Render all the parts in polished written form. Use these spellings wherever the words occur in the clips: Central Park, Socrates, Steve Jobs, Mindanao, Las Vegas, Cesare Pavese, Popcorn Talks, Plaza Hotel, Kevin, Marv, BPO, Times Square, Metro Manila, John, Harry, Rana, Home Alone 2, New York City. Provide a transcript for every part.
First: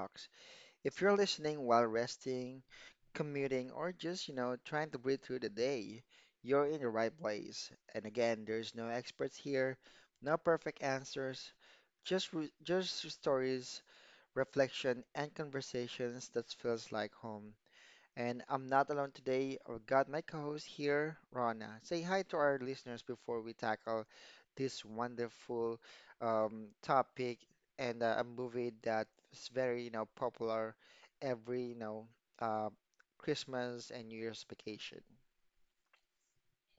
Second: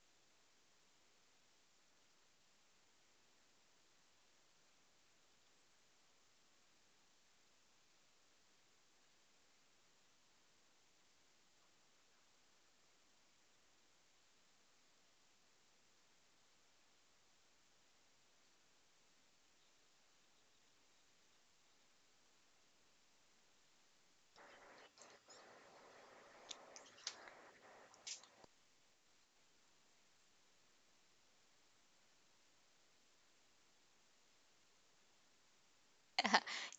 Talks. If you're listening while resting, commuting, or just trying to breathe through the day, you're in the right place. And again, there's no experts here, no perfect answers, just stories, reflection, and conversations that feels like home. And I'm not alone today. I've got my co host here, Rana. Say hi to our listeners before we tackle this wonderful topic and a movie that's very popular every, uh, Christmas and New Year's vacation.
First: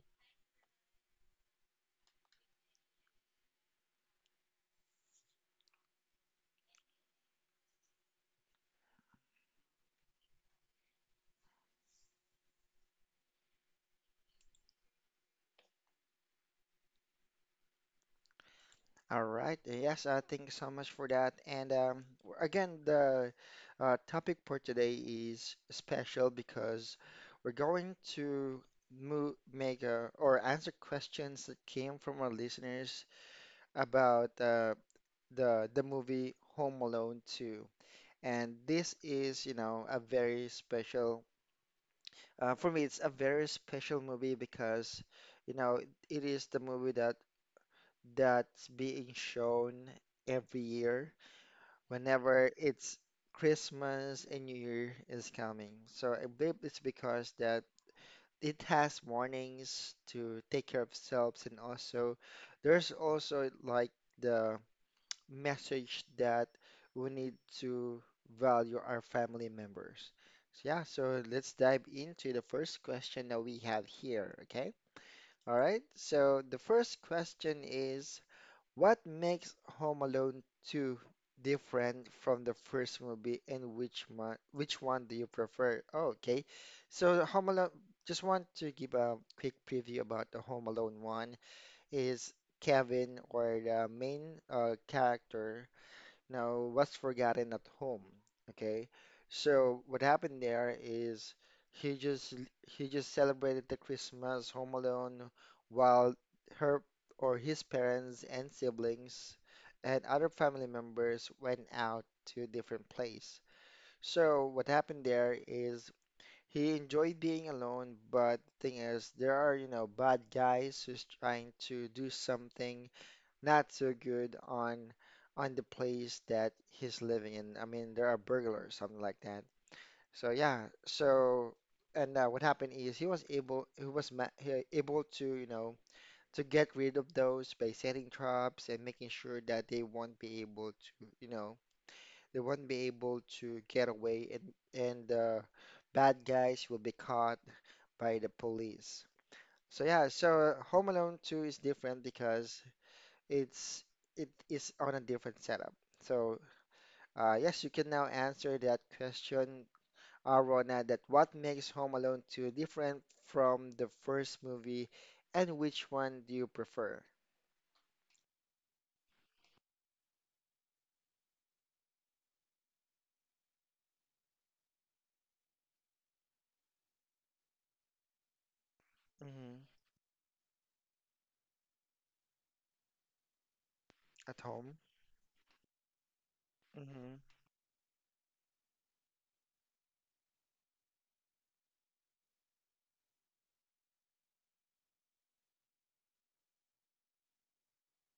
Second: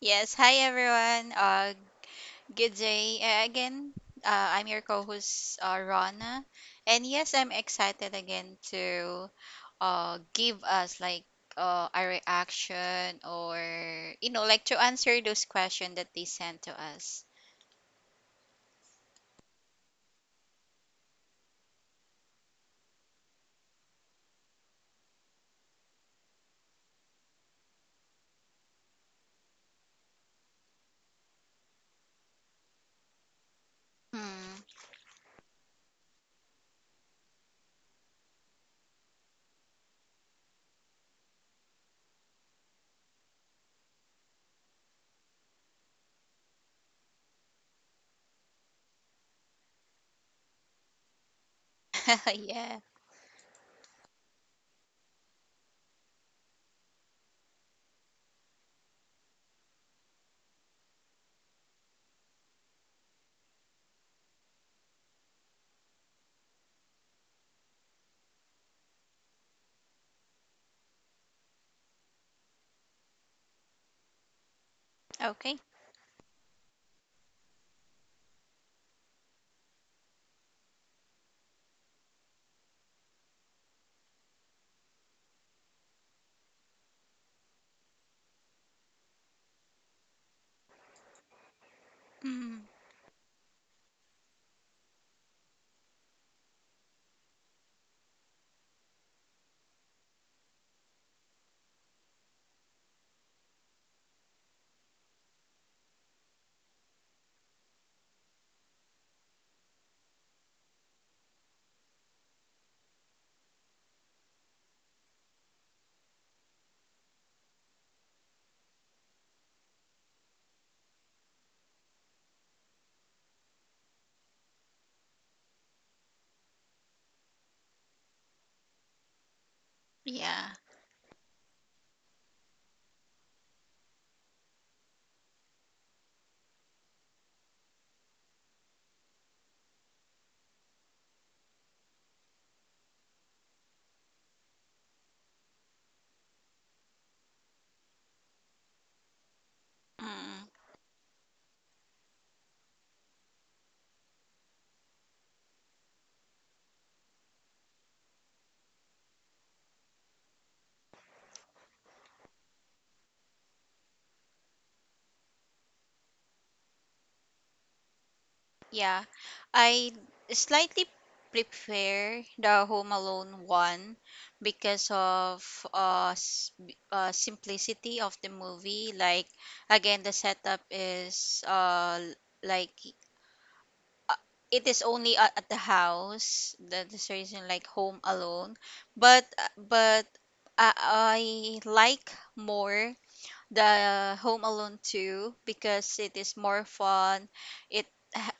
Yes, hi everyone. Good day again. I'm your co-host Rana, and yes, I'm excited again to give us like a reaction or like to answer those questions that they sent to us. All right. Yes, thank you so much for that. And again, the topic for today is special because we're going to or answer questions that came from our listeners about Hmm. The movie Home Alone 2. And this is, a very special for me. It's a very special movie because, you know, it is the movie that's being shown every year whenever Yeah. it's Christmas and New Year is coming. So I believe it's because that it has warnings to take care of selves and also there's also like the message that we need to value our family members. So yeah, so let's dive into the first question that we have here, okay? Okay. All right. So the first question is what makes Home Alone 2 different from the first movie, and which one do you prefer? Oh, okay. So Home Alone, just want to give a quick preview about the Home Alone one. Is Mm. Kevin or the main character now, what's forgotten at home? Okay, so what happened there is he just he just celebrated the Christmas home alone while her or his parents and siblings and other family members went out to a different place. So what happened there is he enjoyed being alone, but thing is there are, bad guys who's trying to do something not so good on the place that he's living in. I mean, there are burglars, something like that. So Yeah. yeah, so and what happened is he was able he was ma he able to to get rid of those by setting traps and making sure that they won't be able to get away and the bad guys will be caught by the police. So yeah, Mm. so Home Alone 2 is different because it's it is on a different setup. So yes, you can now answer that question, Rona, that what makes Home Alone 2 different from the first movie, and which one do you prefer? Yeah, I slightly prepare the Home Alone one because of simplicity of the movie. Like Hmm. again, the setup is like uh, At it is home? only at the house. That is the Hmm. reason like Home Alone, but I like more the Home Alone 2 because it is more fun. It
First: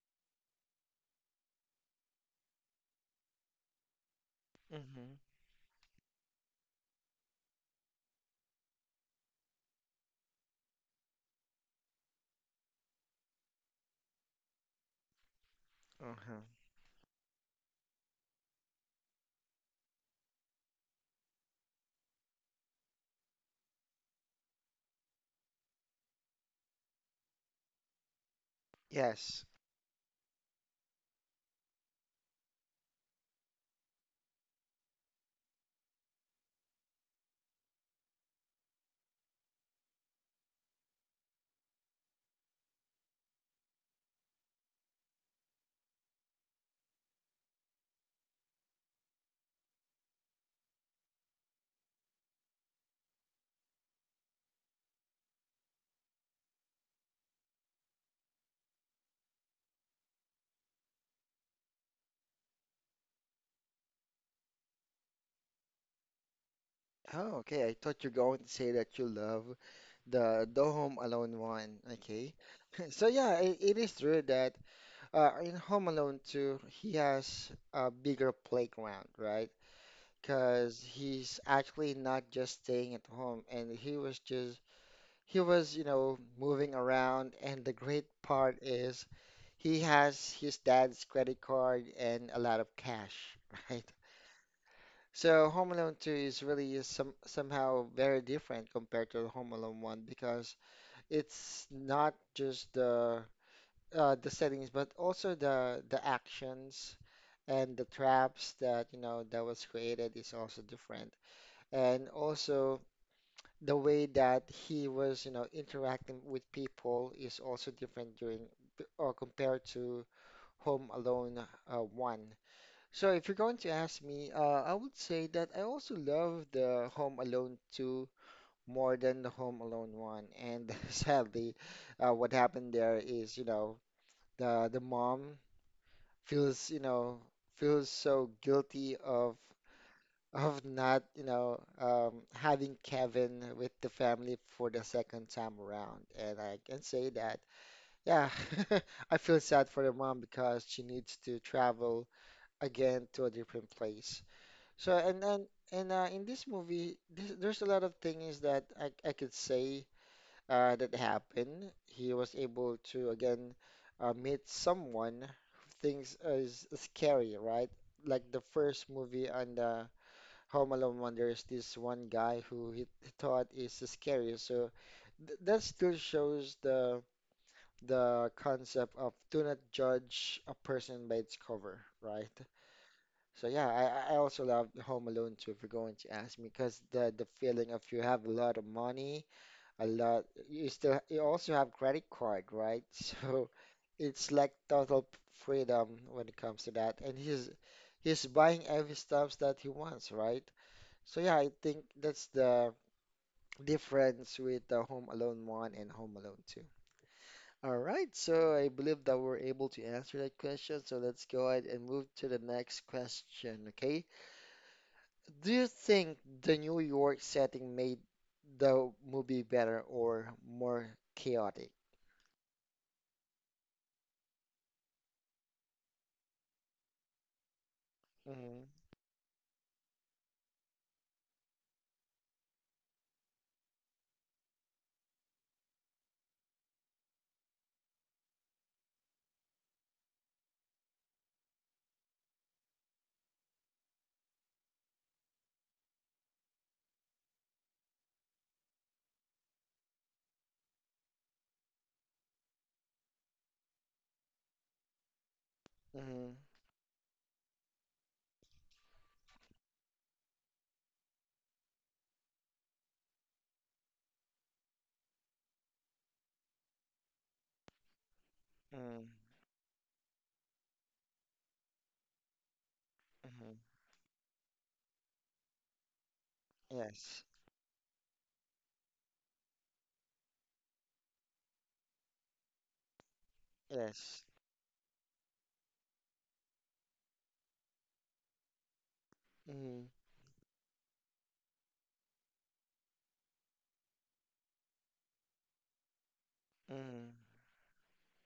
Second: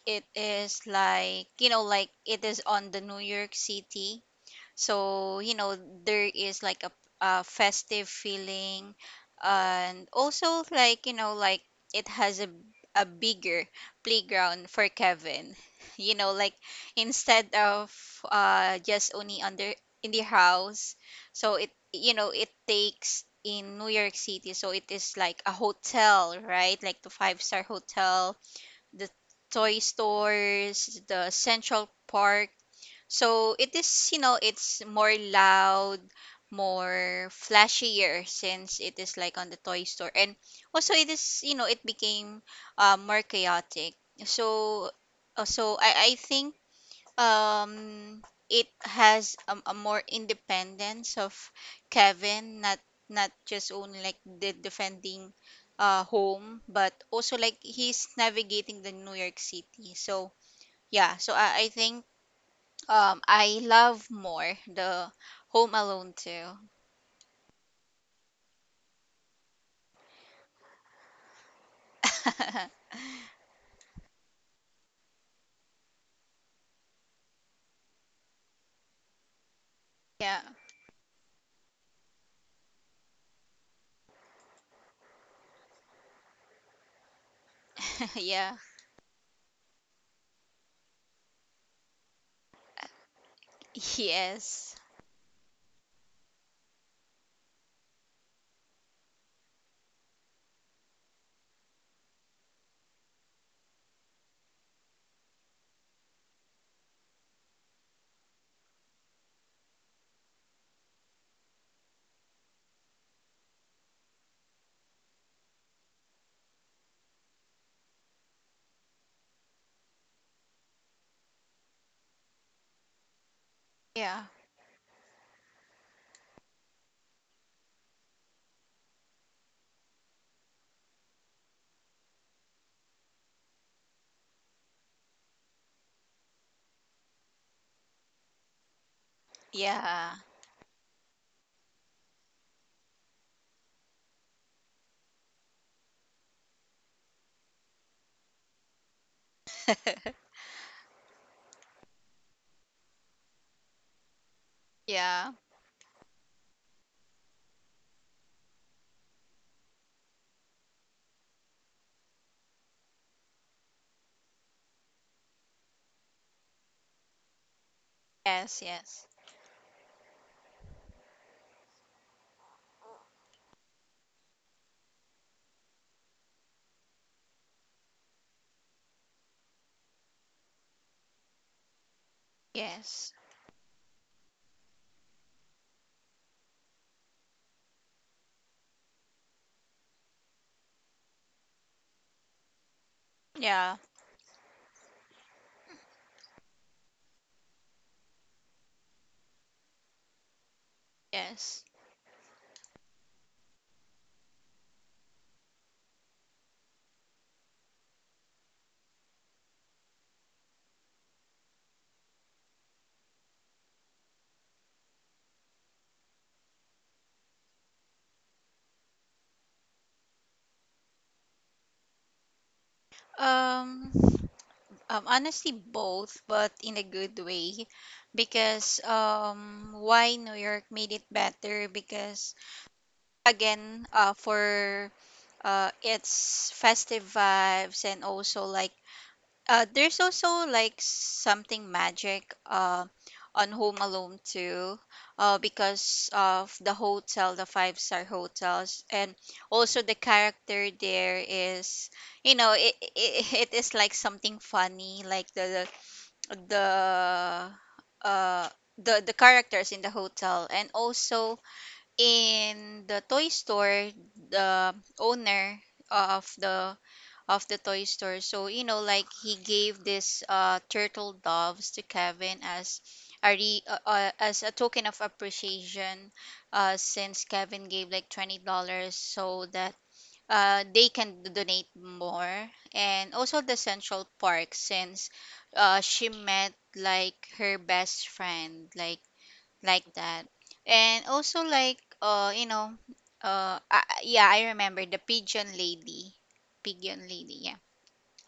it is like, like it is on the New York City, Hmm. so, there is like a festive feeling, and also like, like it has a bigger playground for Kevin. You know, Uh-huh. like instead of just only under in the house. So it, it takes in New York City, so it is like a hotel, right? Like the five-star hotel, the Yes. toy stores, the Central Park, so it is, it's more loud, more flashier since it is like on the toy store. And also it is, it became more chaotic. So so I think um it has a more independence of Kevin, not not just only like the defending home, but also like he's navigating the New York City. So yeah, so I think, I love more the Home Alone too. Oh, okay. I thought you're going to say that you love the Home Alone one. Okay. So yeah, it is true that in Home Alone 2, he has a bigger playground, right? Yeah. Because he's actually not just staying at home and he was moving around and the great Yeah. part is he has his dad's credit card and a lot of cash, right? Yes. So Home Alone 2 is really is some somehow very different compared to Home Alone 1 because it's not just the settings but also the actions and the traps that you know that was created is also different and also the way that he was, interacting with people is also different during or compared to Home Alone one. So if you're going to ask Yeah. me, I would say that I also love the Home Alone two more than the Home Alone one. And sadly, what happened there is, the mom feels, you know, feels so guilty of Yeah. of not, having Kevin with the family for the second time around. And I can say that, yeah, I feel sad for the mom because she needs to travel again to a different place. So, and Yeah. then, and in this movie, there's a lot of things that I could say that happened. He was able to again meet someone who thinks is scary, right? Like the Yes, first yes. movie on the Home Alone 1, there's this one guy who he thought is scary. So th that still shows the concept of do not judge a person by its cover, right? Yes. So yeah, I also love Home Alone too, if you're going to ask me, because the feeling of you have a lot of money, a lot, you also have credit card, right? So Yeah. it's like total freedom when it comes to that, and he's buying every stuff that he wants, right? So yeah, I Yes. think that's the difference with the Home Alone 1 and Home Alone 2. All right, so I believe that we're able to answer that question. So let's go ahead and move to the next question, okay? Do you think the New York setting made the movie better or more chaotic? Um, um, honestly both, but in a good way, Mm-hmm, because why New York made it better, because again, for its festive vibes, and also like uh, there's also like something magic on Home Alone too, because of the hotel, the five-star hotels, and also the character there is, it is like something funny, like mm-hmm, the uh, the the characters in the hotel, and also in the toy store, the owner of the of the toy store. So, mm-hmm, like he gave this turtle doves to Kevin as mm-hmm. As a token of appreciation Yes, since Kevin gave like $20 so that they can donate more. And also the Central yes. Park since she met like her best friend like Mm-hmm, that. And also like yeah, I remember the pigeon lady. Pigeon mm-hmm, lady, yeah.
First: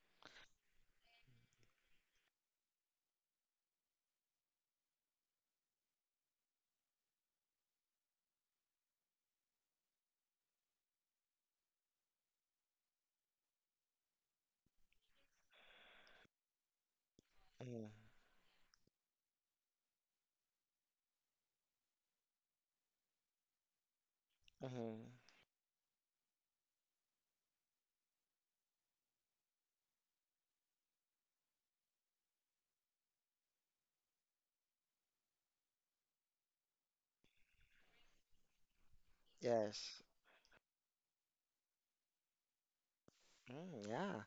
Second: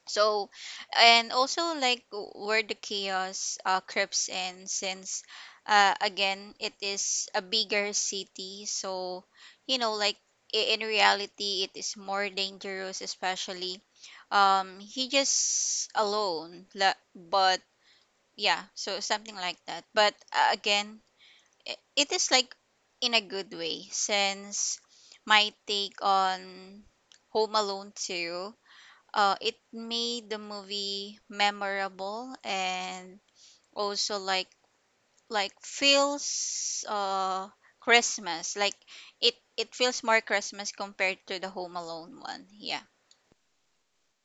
So, and also like where the chaos creeps in, since again it is a bigger city, so like in reality, it is more dangerous, especially he just alone, but mm-hmm, yeah, so something like that. But again, it is like in a good way, since mm-hmm. my take on Home Alone 2, it made the movie memorable and also like feels Christmas, like it Yes. feels more Christmas compared to the Home Alone one. Yeah. Mm, yeah.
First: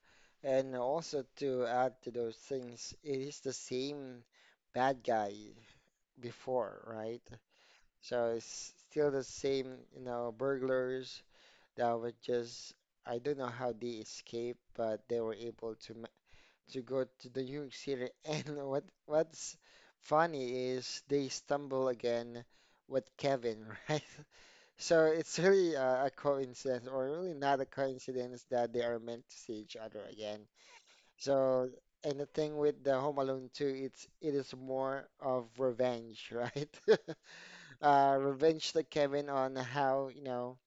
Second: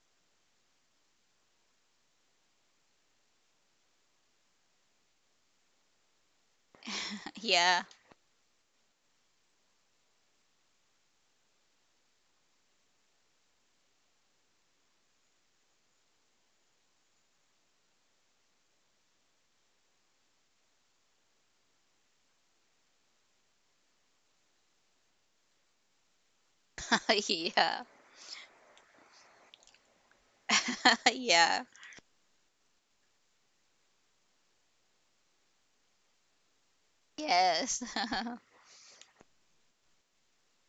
And also to add to those things, it is the same bad guy before, right? Yeah. So it's still the same, burglars that were just, I don't know how they escaped, but they were able to to go to the New York City. And what's funny is they stumble again with Kevin, right? So it's really a coincidence, or really not a Yeah. coincidence that they are meant to see each other again. Yeah. So, and the thing with the Home Alone 2, it is more of revenge, right? Yes. Revenge to Kevin on how, you know,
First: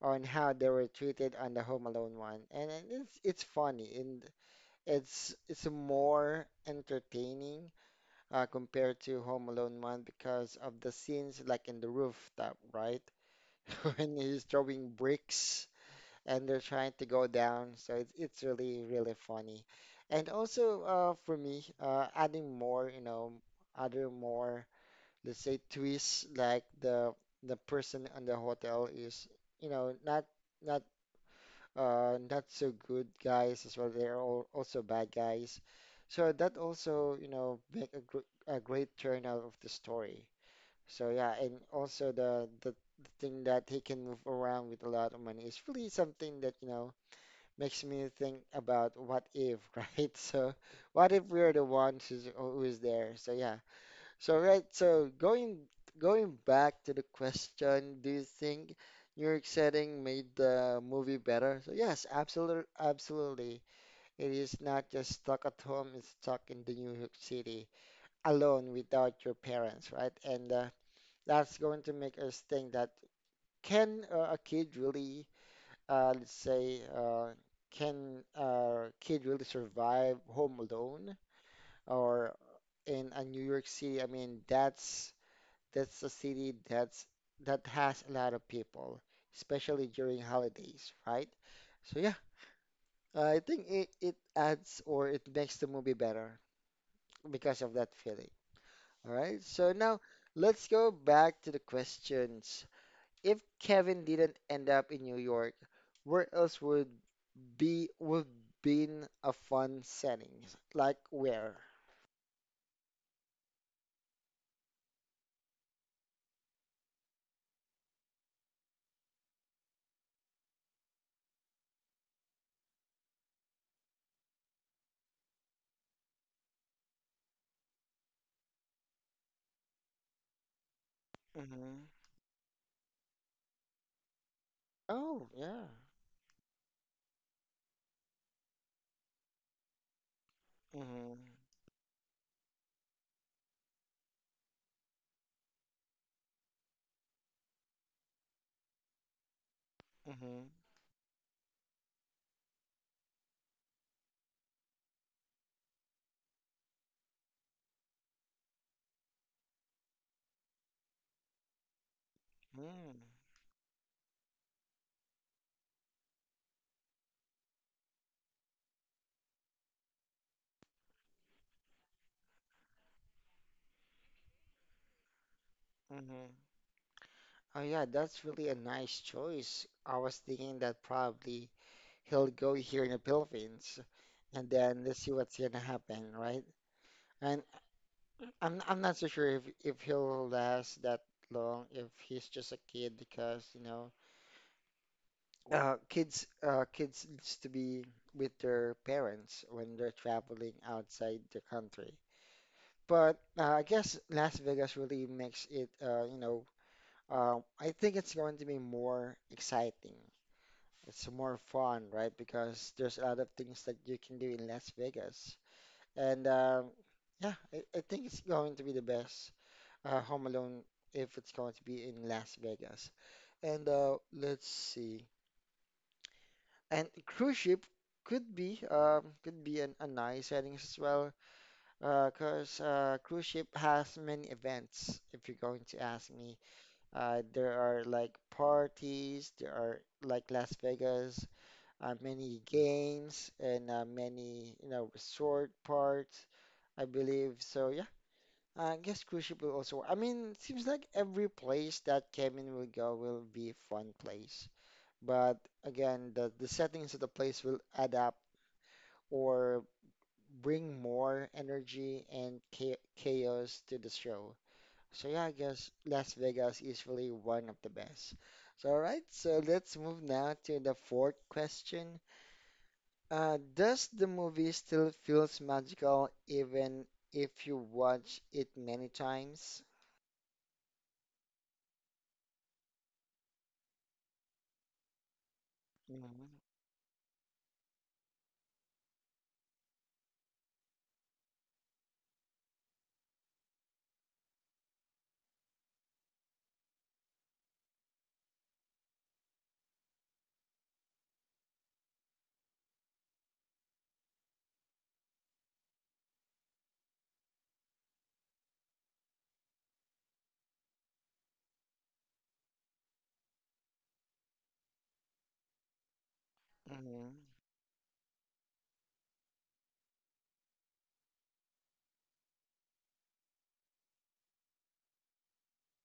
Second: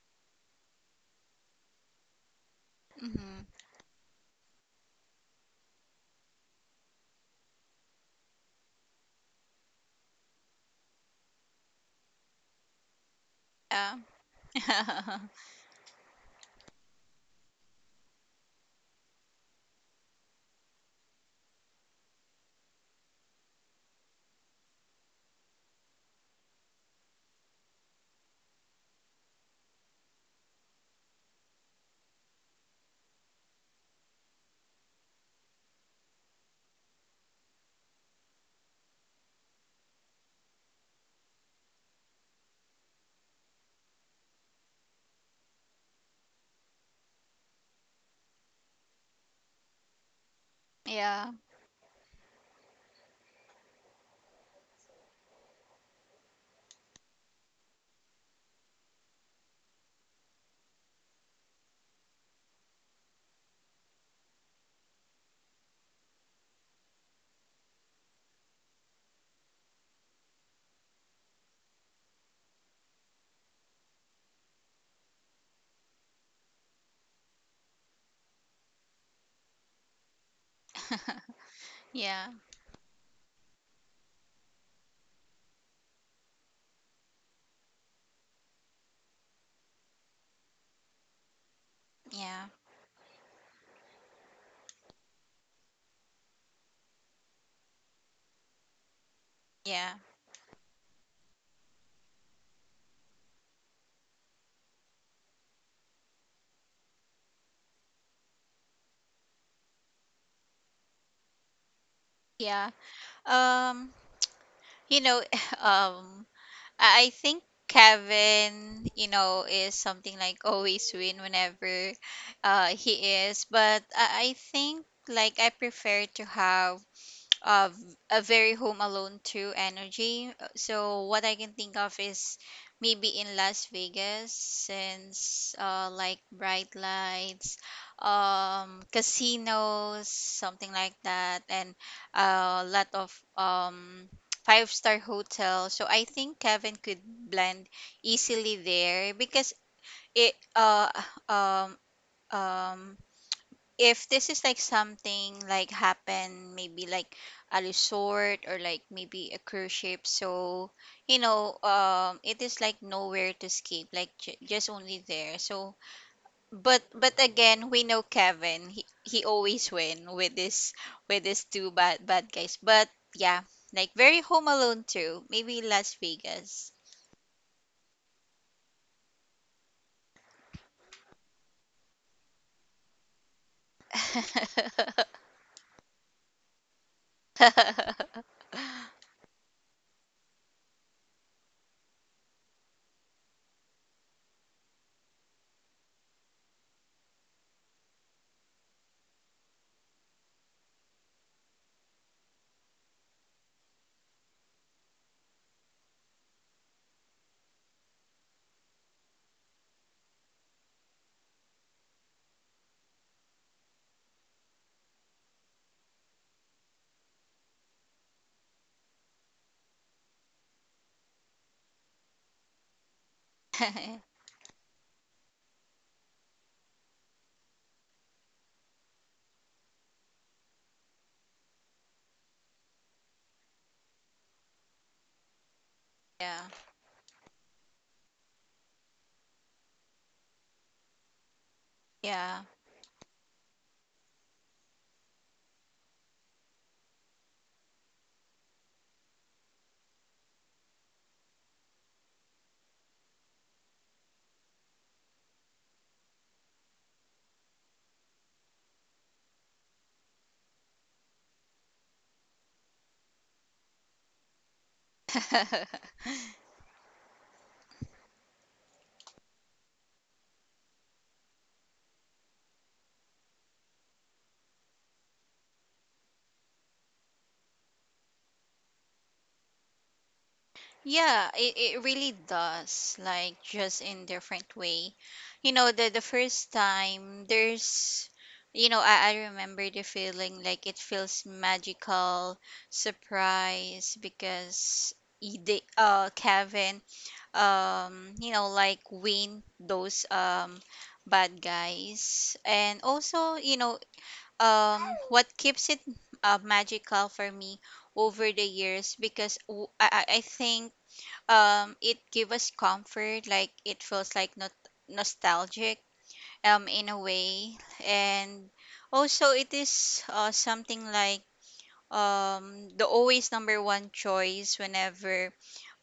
on how they were treated on the Home Alone one. And it- it's Hmm. it's funny and it's more entertaining compared to Home Alone one because of the scenes like in the rooftop, right? Yeah. When he's throwing bricks and they're trying to go down. So it's really really funny, and also for me, adding more, other more let's say twists like the person on the hotel is you know not not not so good guys as well. They're all also bad guys, so that also make a great turn out of the story. So yeah, and also the thing that he can move around with a lot of money is really something that makes me think about what if, right? So Yeah. what if Yeah. we're the ones who is there? So yeah. So right, so going back to the question, do you think New York setting made the movie better? So yes, absolutely, absolutely. It is not just stuck at home, it's stuck in the New York City alone without your parents, right? And that's going to make us think that can a kid really let's say, can a kid really survive home alone or in a New York City? I mean, that's a city that has a lot of people, especially during holidays, right? So yeah, Yeah. I think it adds or it makes the movie better because of that feeling. All right, so Yeah. now let's go back to the questions. If Kevin didn't end up in New York, where else would been a fun setting. Like where? Yeah. um you know um I think Kevin, is something like always win whenever he is. But I think like I prefer to have of a very Home Alone too energy. So what I can Mm-hmm. think of is maybe in Las Vegas, Oh, since yeah. Like bright lights, casinos, something like Mm-hmm. that, and a lot of um five-star hotels. So I think Kevin could blend easily there because it Mm-hmm. Um um if this is like something like happen, maybe like a resort or like maybe a cruise ship, so it is like Mm. nowhere to escape, like just only there. So but again, we know Kevin, he always win with this two bad guys but yeah, like very Home Alone too, maybe Las Mm-hmm. Vegas. Oh, yeah, that's really a nice choice. I was thinking that probably he'll go here in the Philippines and then let's see what's gonna happen, right? And I'm not so sure if he'll last that long if he's just a kid because, you know, kids, kids needs to be with their parents when they're traveling outside the country. But I guess Las Vegas really makes it, I think it's going to be more exciting. It's more fun, right? Because there's a lot of things that you can do in Las Vegas. And yeah, I think it's going to be the best Home Alone if it's going to be in Las Vegas. And let's see. And cruise ship could be a nice setting as well, because cruise ship has many events. If you're going to ask me, Yeah. There are like parties, there are like Las Vegas, many Yeah. games, and many resort parts, I believe. So yeah, I guess cruise ship will also. I mean, seems like every place that Kevin will go will be fun place, but again, the settings of the place will adapt or bring more energy and chaos to the show. So yeah, I guess Las Vegas is really one of the best. So let's move now to the fourth question. Does the movie still feels magical even if you watch it many times? Yeah, it really does, like just in different way. You know, the Mm-hmm. first time there's, I remember the feeling like it feels magical, surprise because the Kevin like win those bad guys, and also what keeps it magical for me over the years, because I think it give us comfort, like it feels like not nostalgic in a Mm-hmm. way. And also it is something like the always number one choice whenever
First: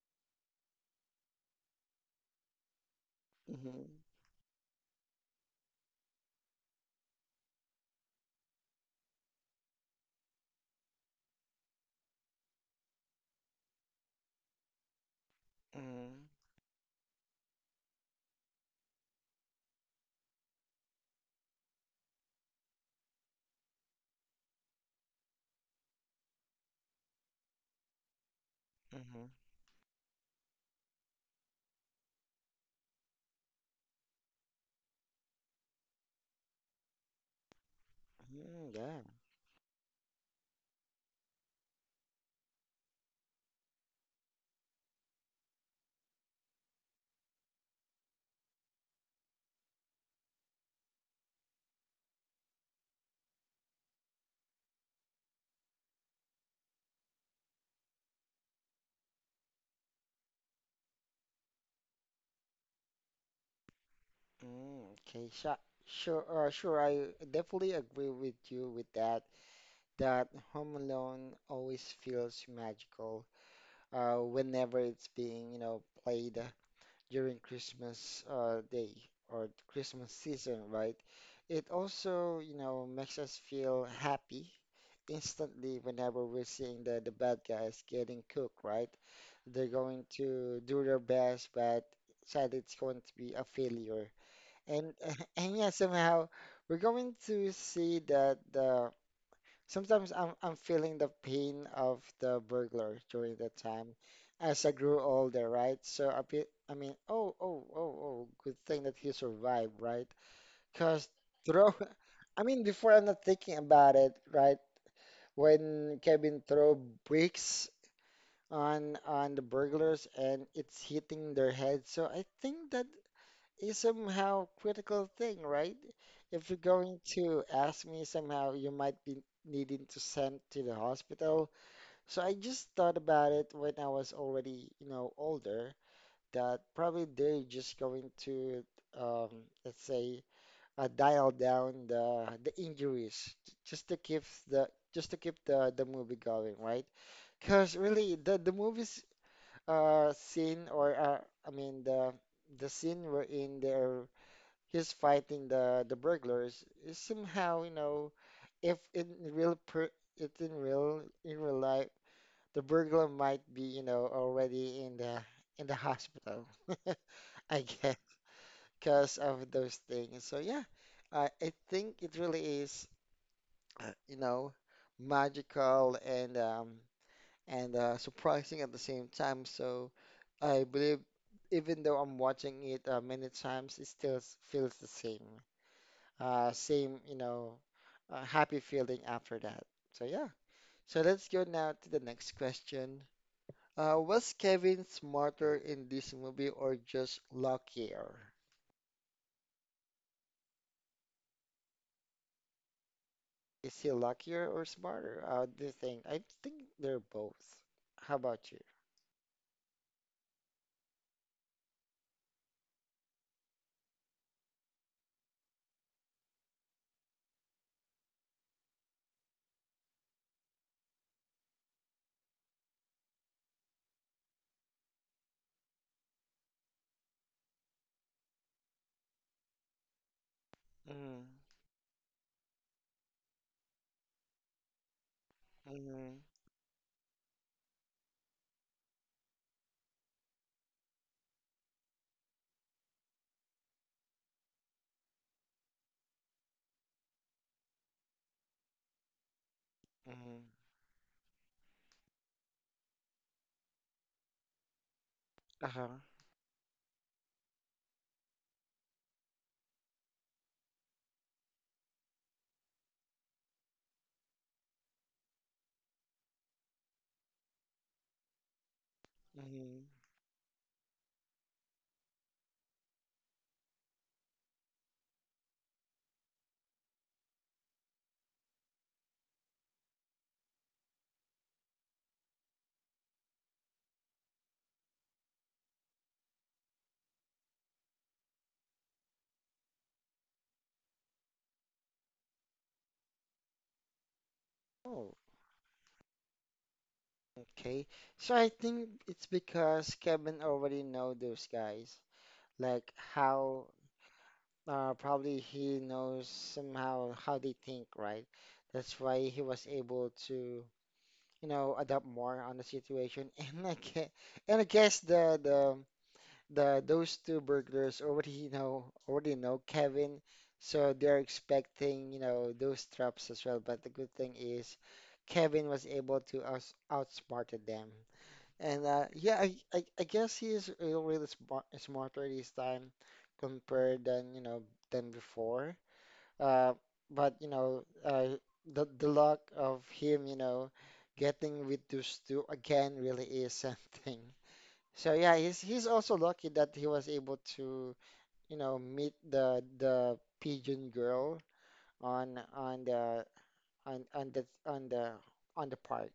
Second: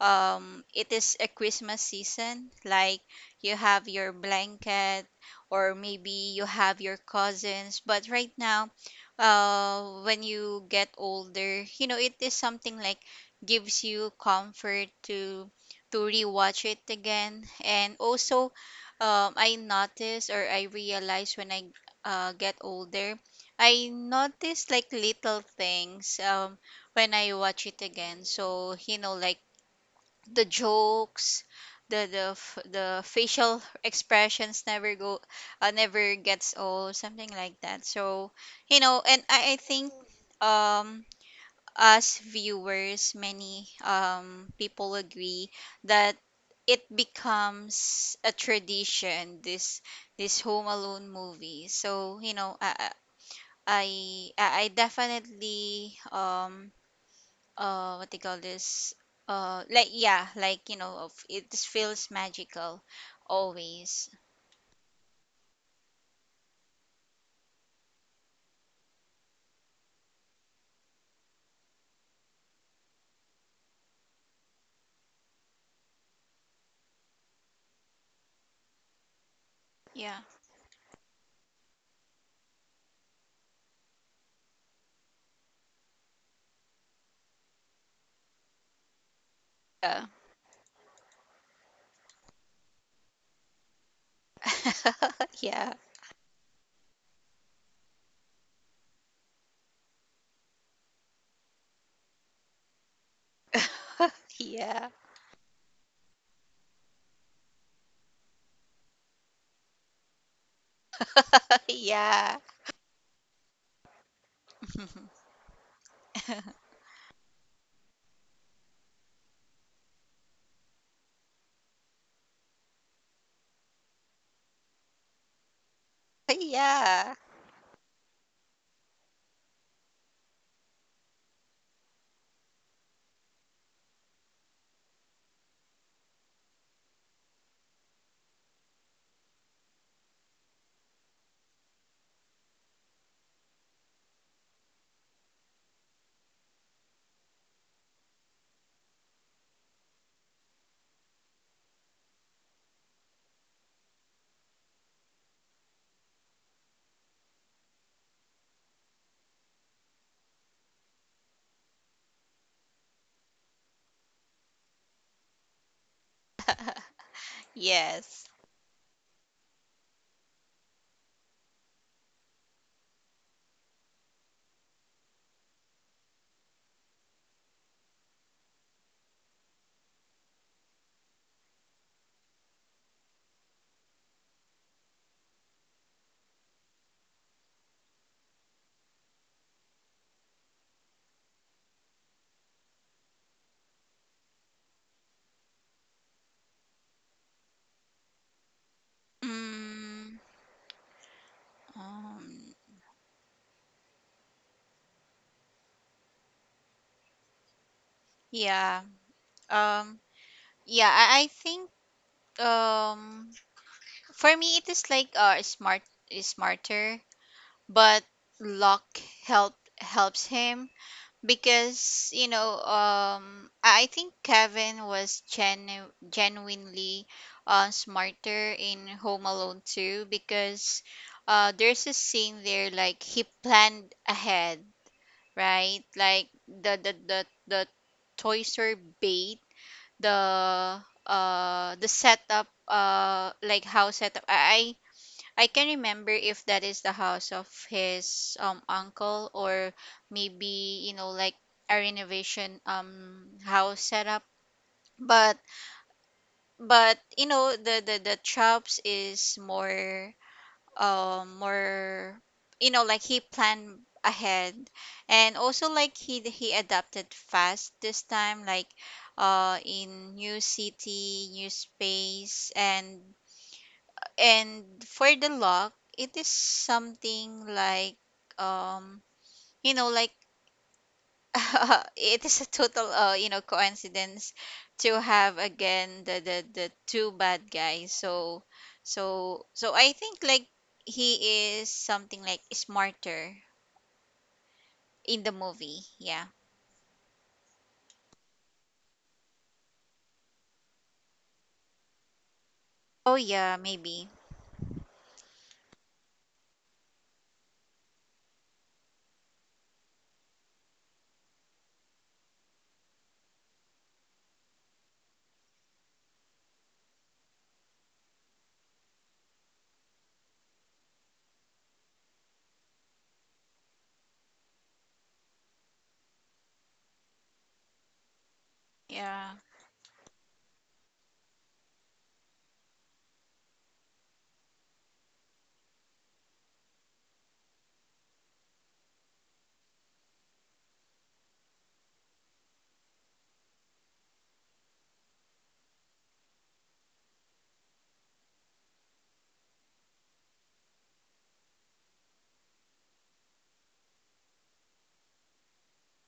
it is a Christmas season, like you Mm-hmm. have your blanket or maybe you have your cousins, but right now when you get older, it is something like gives you comfort to Mm-hmm. rewatch it again. And also I notice or I realize when I get older, I noticed like little things when I watch it again. So, Mm-hmm. like the jokes, the facial expressions never go never gets old, something like that. So, Mm, yeah. and I think um us viewers, many people agree that it becomes a tradition, this Home Alone movie. So I definitely what they call this like yeah, like it just feels magical always. Mm, okay. Sure. Sure. I definitely agree with you with that, Home Alone always feels magical whenever it's being, you know, played during Christmas day or Christmas Yeah. season, right? It also, you know, makes us feel happy instantly whenever we're seeing the bad guys getting cooked, right? They're going uh, to do their best, but sadly it's going to be a failure. And and yeah, yeah. somehow we're going to see that the sometimes I'm feeling the pain of the burglar during that time as I Yeah. grew older, right? I mean, oh, good thing that he survived, right? Because throw, Yeah. I mean, before I'm not thinking about it, right? When Kevin throw bricks on the burglars and it's hitting their head, so I think that is somehow critical thing, right? If you're going Yeah. to ask me somehow, you might be needing to send to the hospital. So I just thought about it when I was already, you know, older, that probably they're just going to, um, let's say, dial down the just to keep the, just to keep the movie going, right? Because really, the movies scene or I mean the scene wherein they're he's fighting the burglars is somehow, you know, if in real per it's in real life, the burglar might be, you know, already in the hospital. I guess Yes. because of those things. So yeah, I think it really is, you know, magical and surprising at the same time. So I believe even though I'm watching it many times, it still feels the same same, you know, happy feeling after that. So yeah. So let's go now to the next question. Was Kevin smarter in this movie or just luckier? mm, um Is he luckier or smarter? Do you think? I think they're both. How about you? yeah, um yeah, I think um for me it is like smarter, but luck help helps him, because I think Kevin was genuinely smarter in Home Alone too, because Mm, there's a scene there, like he planned ahead, right? mm, Like the toys are bait, the the setup like how setup, I can remember if that is the house of his uncle, or mm, maybe like a renovation house setup. But uh-huh, but the chops is more more, like he planned ahead, and also like he adapted fast this time like mm. in new city, new space. And for the lock, it is something like um like it is a total coincidence to have again the two bad guys. So so I think like he is something like smarter Oh, in the movie. Yeah. okay. So I think it's because Kevin already know those guys, like Oh yeah, how maybe. uh, probably he knows somehow how they think, right? That's why he was able to, you know, adapt more on the situation. And I guess, and I guess the those two burglars already know Kevin, so they're expecting, you know, those traps as well. But the good thing is, Kevin was able to outsmarted them. And uh, Yeah. yeah, I, I I guess he is really smarter this time compared than you know than before uh, but you know, the luck of him, you know, getting with those two again really is something. So yeah, he's also lucky that he was able to, you know, meet the pigeon girl on on the on the on the park.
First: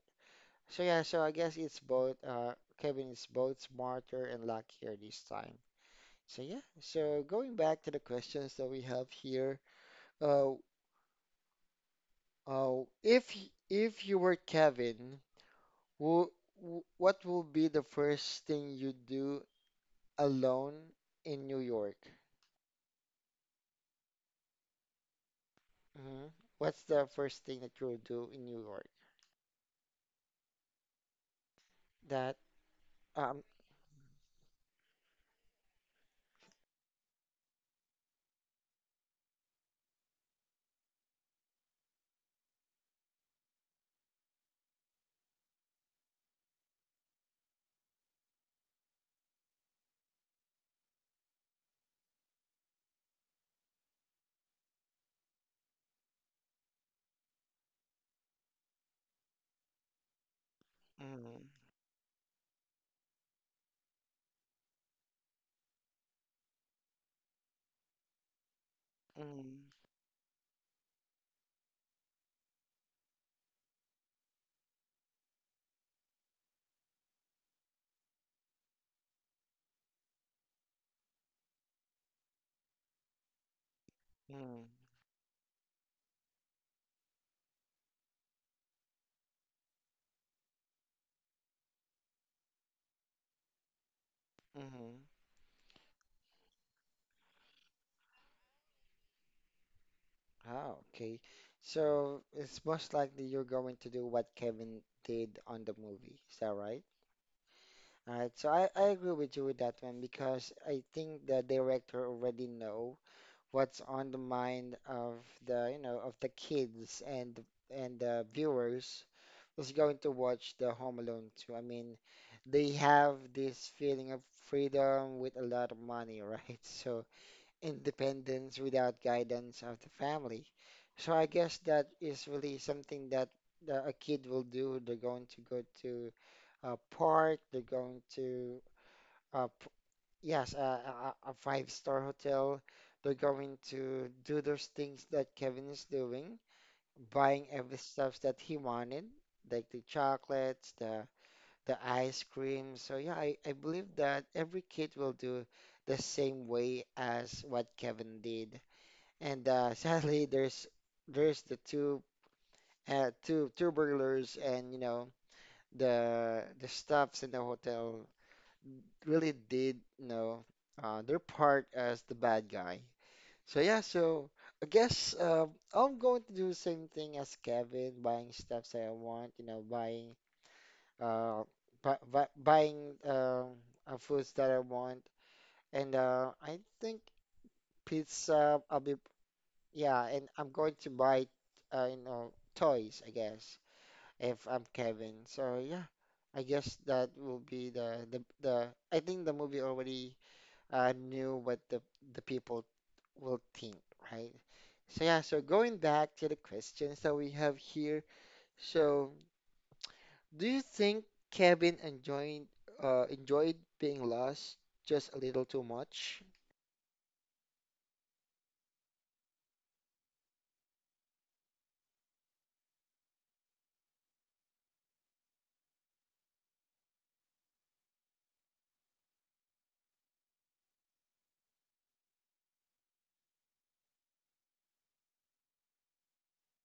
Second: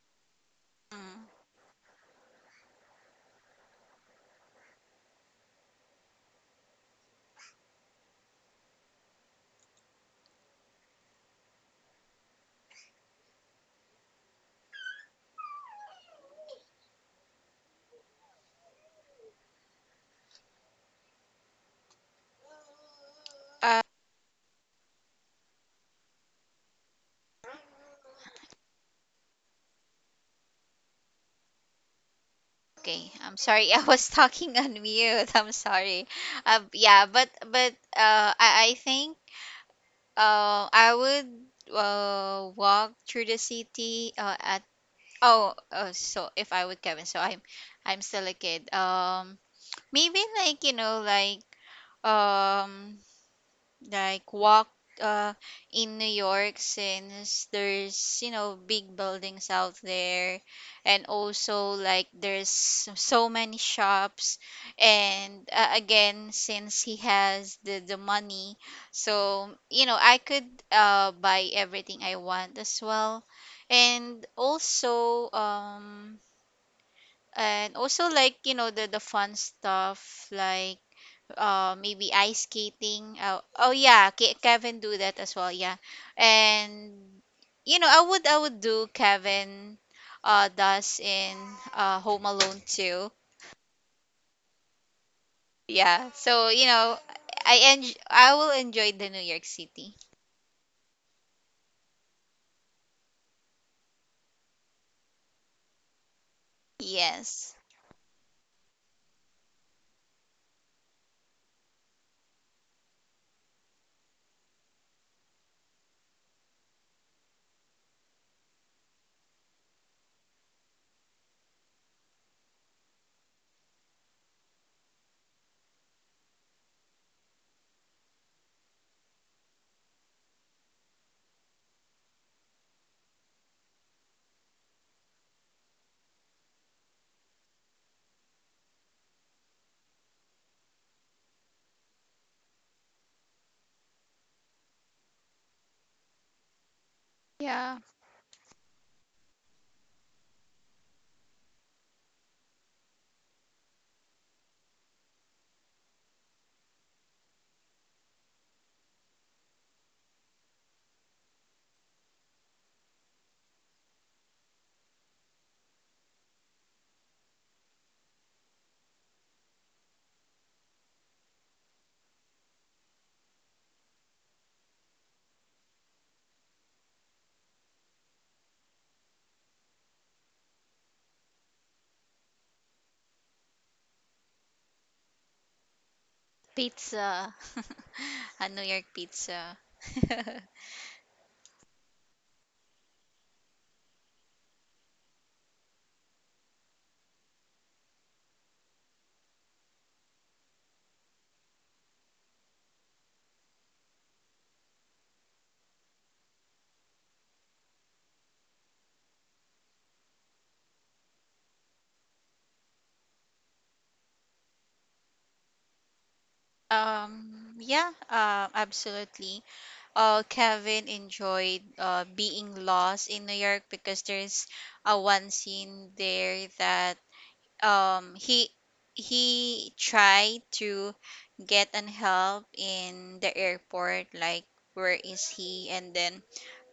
So yeah, so Mm. I guess it's both. Kevin is both smarter and luckier this time. So yeah, so going back to the questions that we have here, uh Oh, if you were Kevin, who, what will be the first thing you do alone in New York? Uh, Hmm, what's the first thing that you'll do in New York? That okay. um, I'm sorry. I was talking on mute. I'm sorry. Yeah, but I think, I would walk through the city at oh so if I would Kevin, so I'm still a kid, maybe like um like walked uh in New York, since there's big buildings out there, and mm, also like there's so many shops. And again since he has the money, so mm, I could buy everything I want as well. And also and also like the fun stuff, like maybe ice skating. Oh, oh yeah, mm, Kevin do that as well, yeah. And you know I would I would do Kevin does in Home Alone too. mm. Yeah, so you know I en I will enjoy the New York City. Oh, okay. So it's most likely you're going to do what Kevin did on the movie. Is that right? Yes. All right. So I agree with you with that one because I think the director already know what's on the mind of the, you know, of the kids and the viewers who's going to watch the Home Alone 2. I mean, they have this feeling of freedom with a lot of money, right? So independence without guidance of the family. So I guess that is really something that a kid will do. They're going to go to a park. They're going to uh, Yes, a, a five-star hotel. They're going to do those things that Kevin is doing, buying Yeah. every stuff that he wanted, like the chocolates, the ice cream. So yeah, I believe that every kid will do the same way as what Kevin did. And sadly, there's the two, two burglars and you know the stuffs in the hotel really did, you know, their part as the bad guy. So yeah, so I guess I'm going to do the same thing as Kevin, buying stuff that I want, you know, buying uh, bu bu buying foods that I want, and I think Pizza. A New pizza. York I'll be pizza. Yeah, and I'm going to buy, you know, toys. I guess if I'm Kevin. So yeah, I guess that will be the. I think the movie already knew what the people will think, right? So yeah, so going back to the questions that we have here. So do you think Kevin enjoyed enjoyed being lost just a little too much? Yeah, absolutely Kevin enjoyed being lost in New York because there's a one scene there that um he he tried to get an help in the airport, like where is he, and then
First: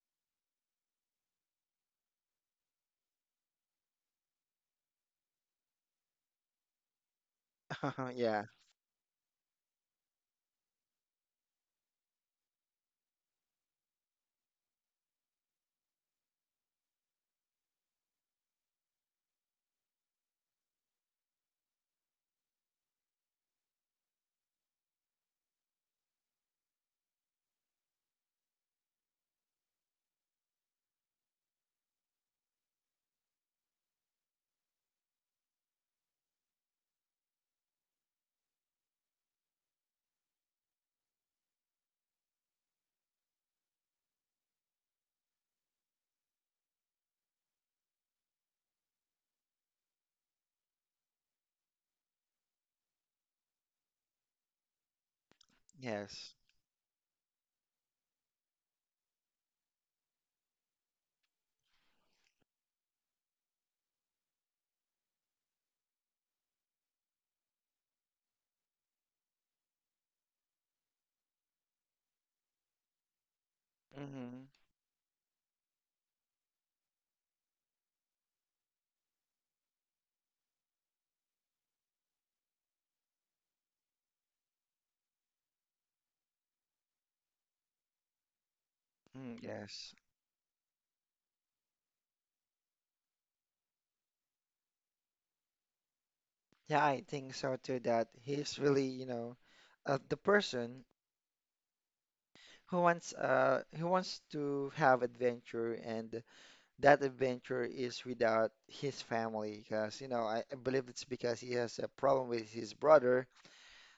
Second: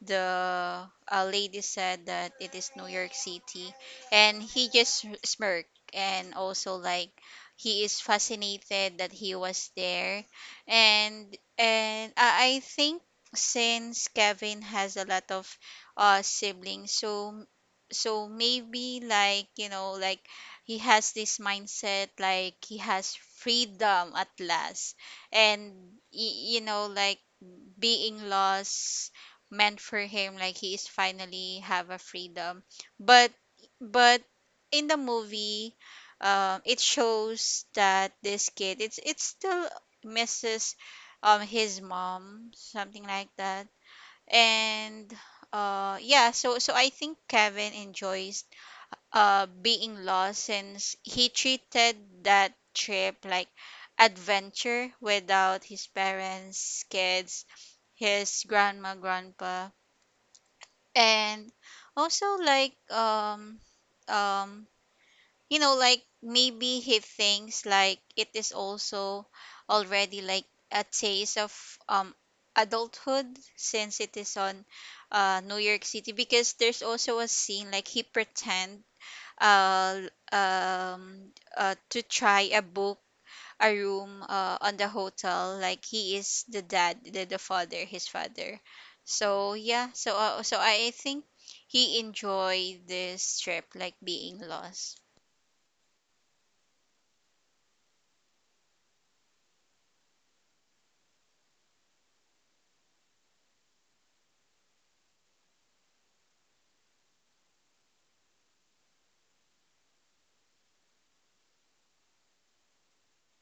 the lady said that it is New York City, and he just smirked, and also like he is Yeah, fascinated that he was there. And I think, since Kevin has a lot of siblings, so so maybe like like he has this mindset like he has freedom at last. And you know like being lost meant for him like he is finally have a freedom. but but in the movie it shows that this kid it's it still misses his mom, something like that. And yeah, so so I think Kevin enjoys being lost, since he treated that trip like adventure without his yes. parents, kids, his grandma, grandpa. And also like um like maybe he thinks like it is also already like a taste of um adulthood, since it is Mm-hmm. on New York City. Because there's also a scene like he pretend uh to try a book a room on the hotel, like he is the dad, the father, his father. Mm, So yeah, yes. so so I think he enjoyed this trip like being lost. Yeah, I think so too that he's really, you know, the person who wants to have adventure and that adventure is without his family because you know I believe it's because he has a problem with his brother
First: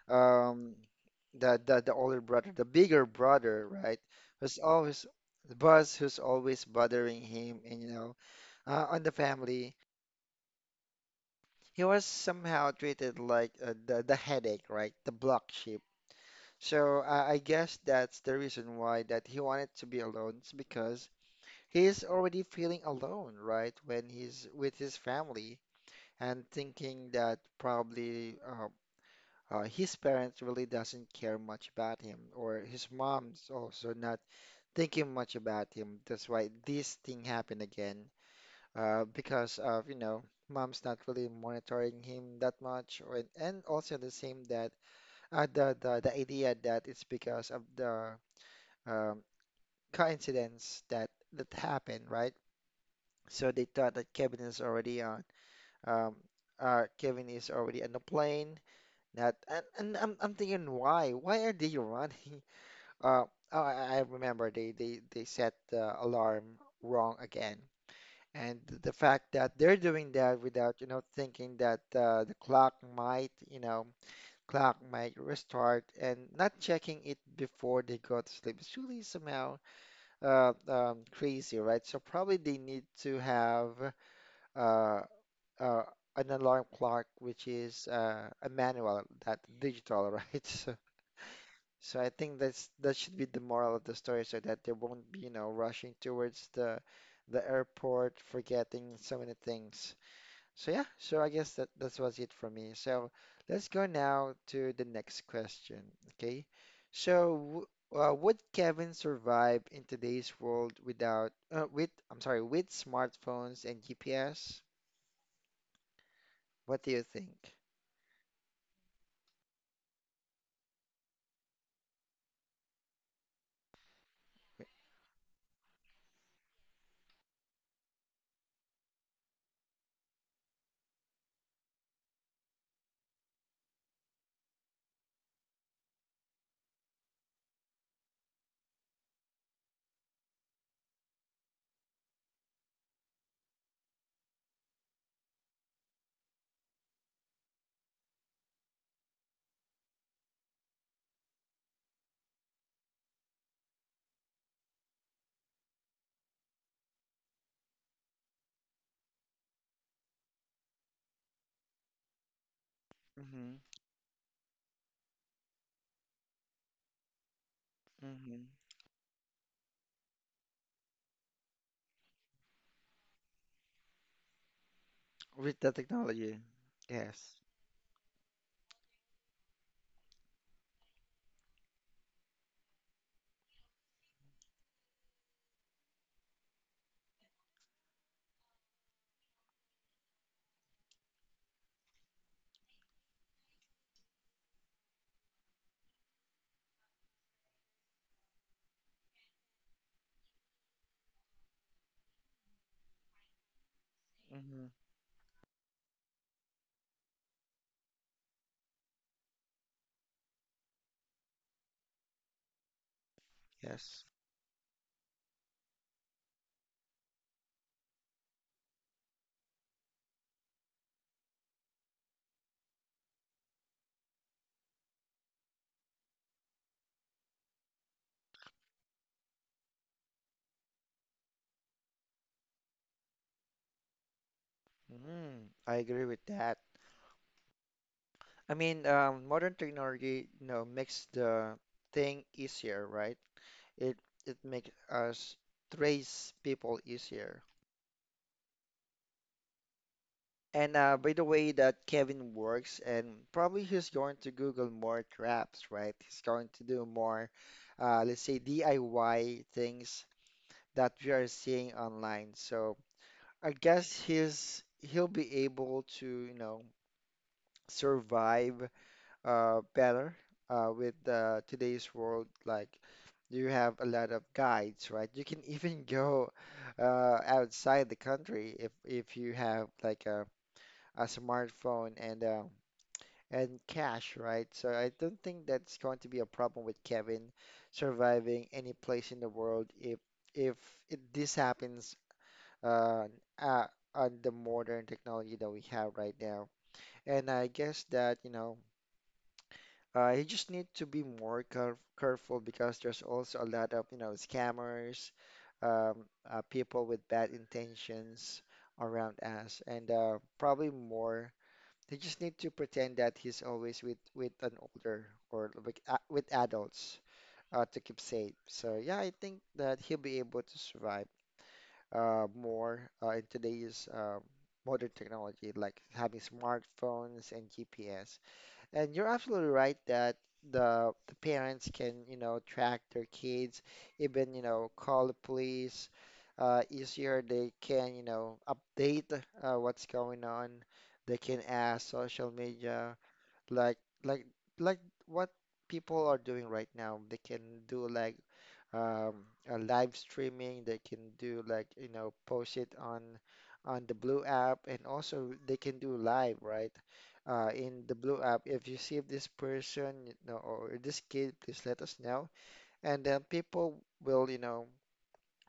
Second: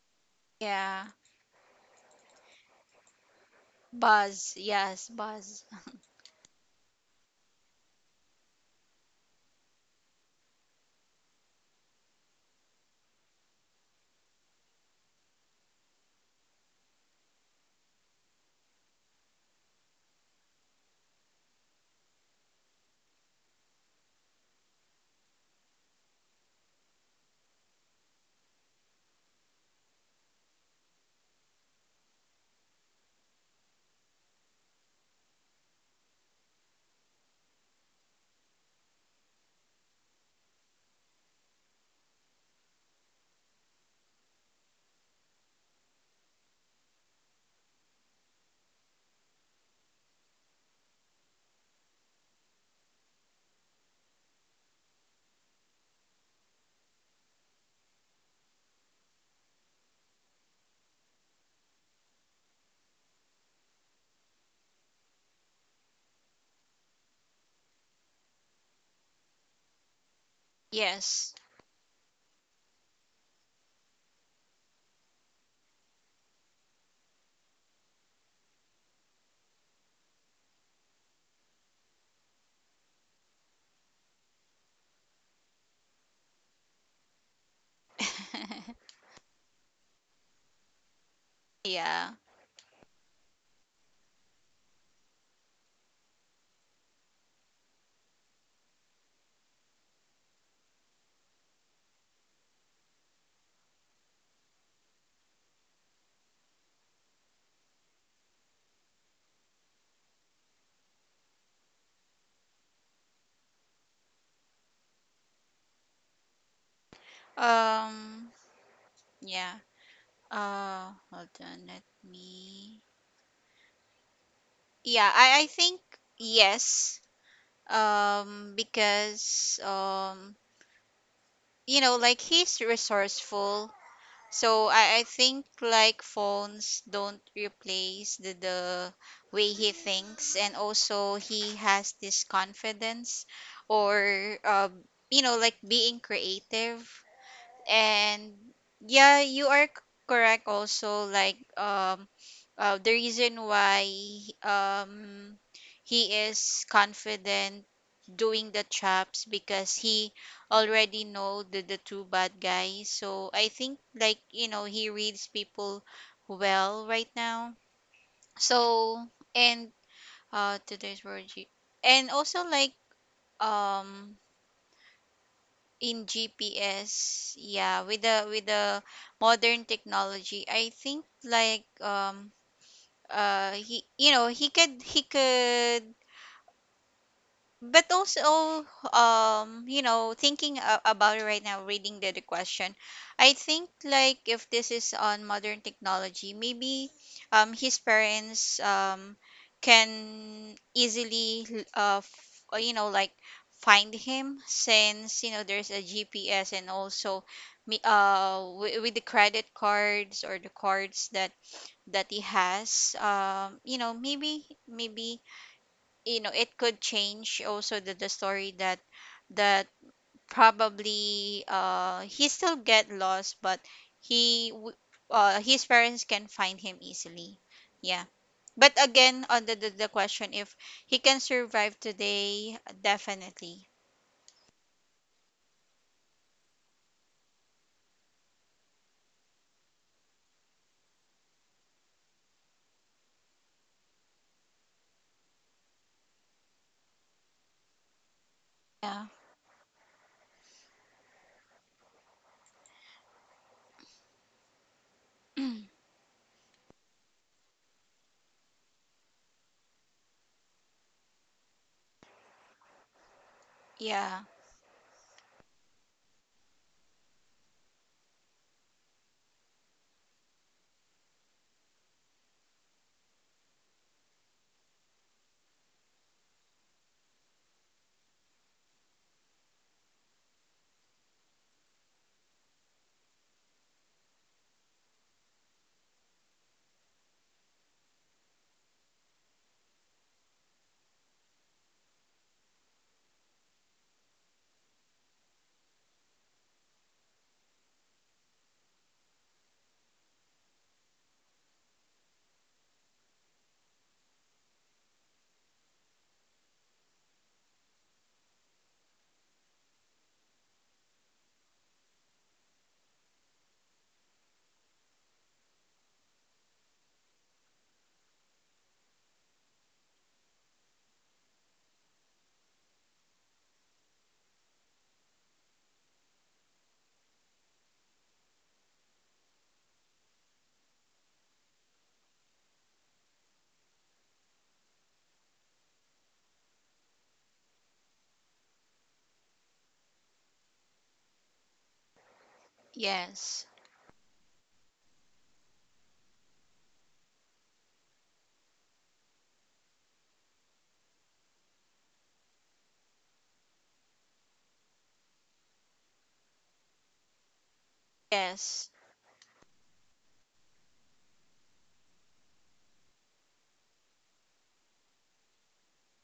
um Yeah, the the older brother the bigger brother, right, buzz who's always yes, the Buzz. boss who's always bothering him and you know on the family he was somehow treated like the headache, right, the black sheep. So I guess that's the reason why that he wanted to be alone. It's because he's already feeling alone, right, when he's with his family and thinking that probably his parents really doesn't care much about him, or his mom's also not thinking much about him. That's why this thing happened again, because of, you know, mom's not really monitoring him that much, or, and also the same that the idea that it's because of the um, coincidence that that happened, right? So they thought that Kevin is already on. Um, Kevin is already on the plane. That And I'm thinking why? Why are they running? Uh, oh, I remember they set the alarm wrong again, and the fact that they're doing that without you know Yes. thinking that the clock might you know clock might restart and not checking it before they go to sleep is really somehow crazy, right? So probably they need to have uh, uh, an alarm clock which is a manual that digital, right? So so Yeah. I think that's that should be the moral of the story, so that they won't be, you know, rushing towards the airport, forgetting so many things. So yeah, so I guess that that was it for me. So let's go now to the next question. Okay, so would Kevin survive in today's world without with I'm sorry, with smartphones and GPS? What do you think? um yeah, hold on, let me, yeah, I think yes, because you know Like he's resourceful. So I think like phones don't replace the way he thinks, and also he has this confidence or you know, like being creative. And yeah, you are correct. Also like the reason why um, he is confident doing the traps, because he already know the two bad guys. So I think Mm-hmm. like, you know, he reads people well right now. So, Mm-hmm. and today's and also like um in With the technology? GPS, yeah, Yes, with the modern technology. I think like he, you know, he could, he could but also you know, thinking about it right now, reading the question, I think like if this is on modern technology, maybe his parents can easily you know, like find him, mm-hmm, since, you know, there's a GPS. And also me, with the credit cards or the cards that he has, you know, maybe, yes. maybe, you know, it could change also the story that that probably he still get lost, but he w- his parents can find him easily. Yeah. But again, on the question, if he can survive today, definitely. Mm, I agree with that. I mean, modern technology, you know, makes the thing easier, right? It it makes us trace people easier. Yeah. And by the way that Kevin works, and probably he's going to Google more traps, right? He's going to do more, let's say DIY things that we are seeing online. So I Yeah. guess he'll be able to, you know, survive better with today's world. Like you have a lot of guides, right? You can even go outside the country if you have like a smartphone and cash, right? So I don't think that's going to be a problem with Kevin surviving any place in the world if this happens uh, uh, on the modern technology that we have right now. And I guess that, you know, you just need to be more careful because there's also a lot of, you know, scammers, people with bad intentions around us, and probably more. They just need to pretend that he's always with an older or with adults to keep safe. So yeah, I think that he'll be able to survive more in today's modern technology, like having smartphones and GPS. And you're absolutely right that the parents can, you know, track their kids, even, you know, call the police easier. They can, you know, update what's going on. They can ask social Yes. media, like like like what people are doing right now. They can do like a live streaming. They can do like, post it on the Blue app, and also they can do live, right? In the Yes. Blue app, if you see this person, or this kid, please let us know, and then people will, you know,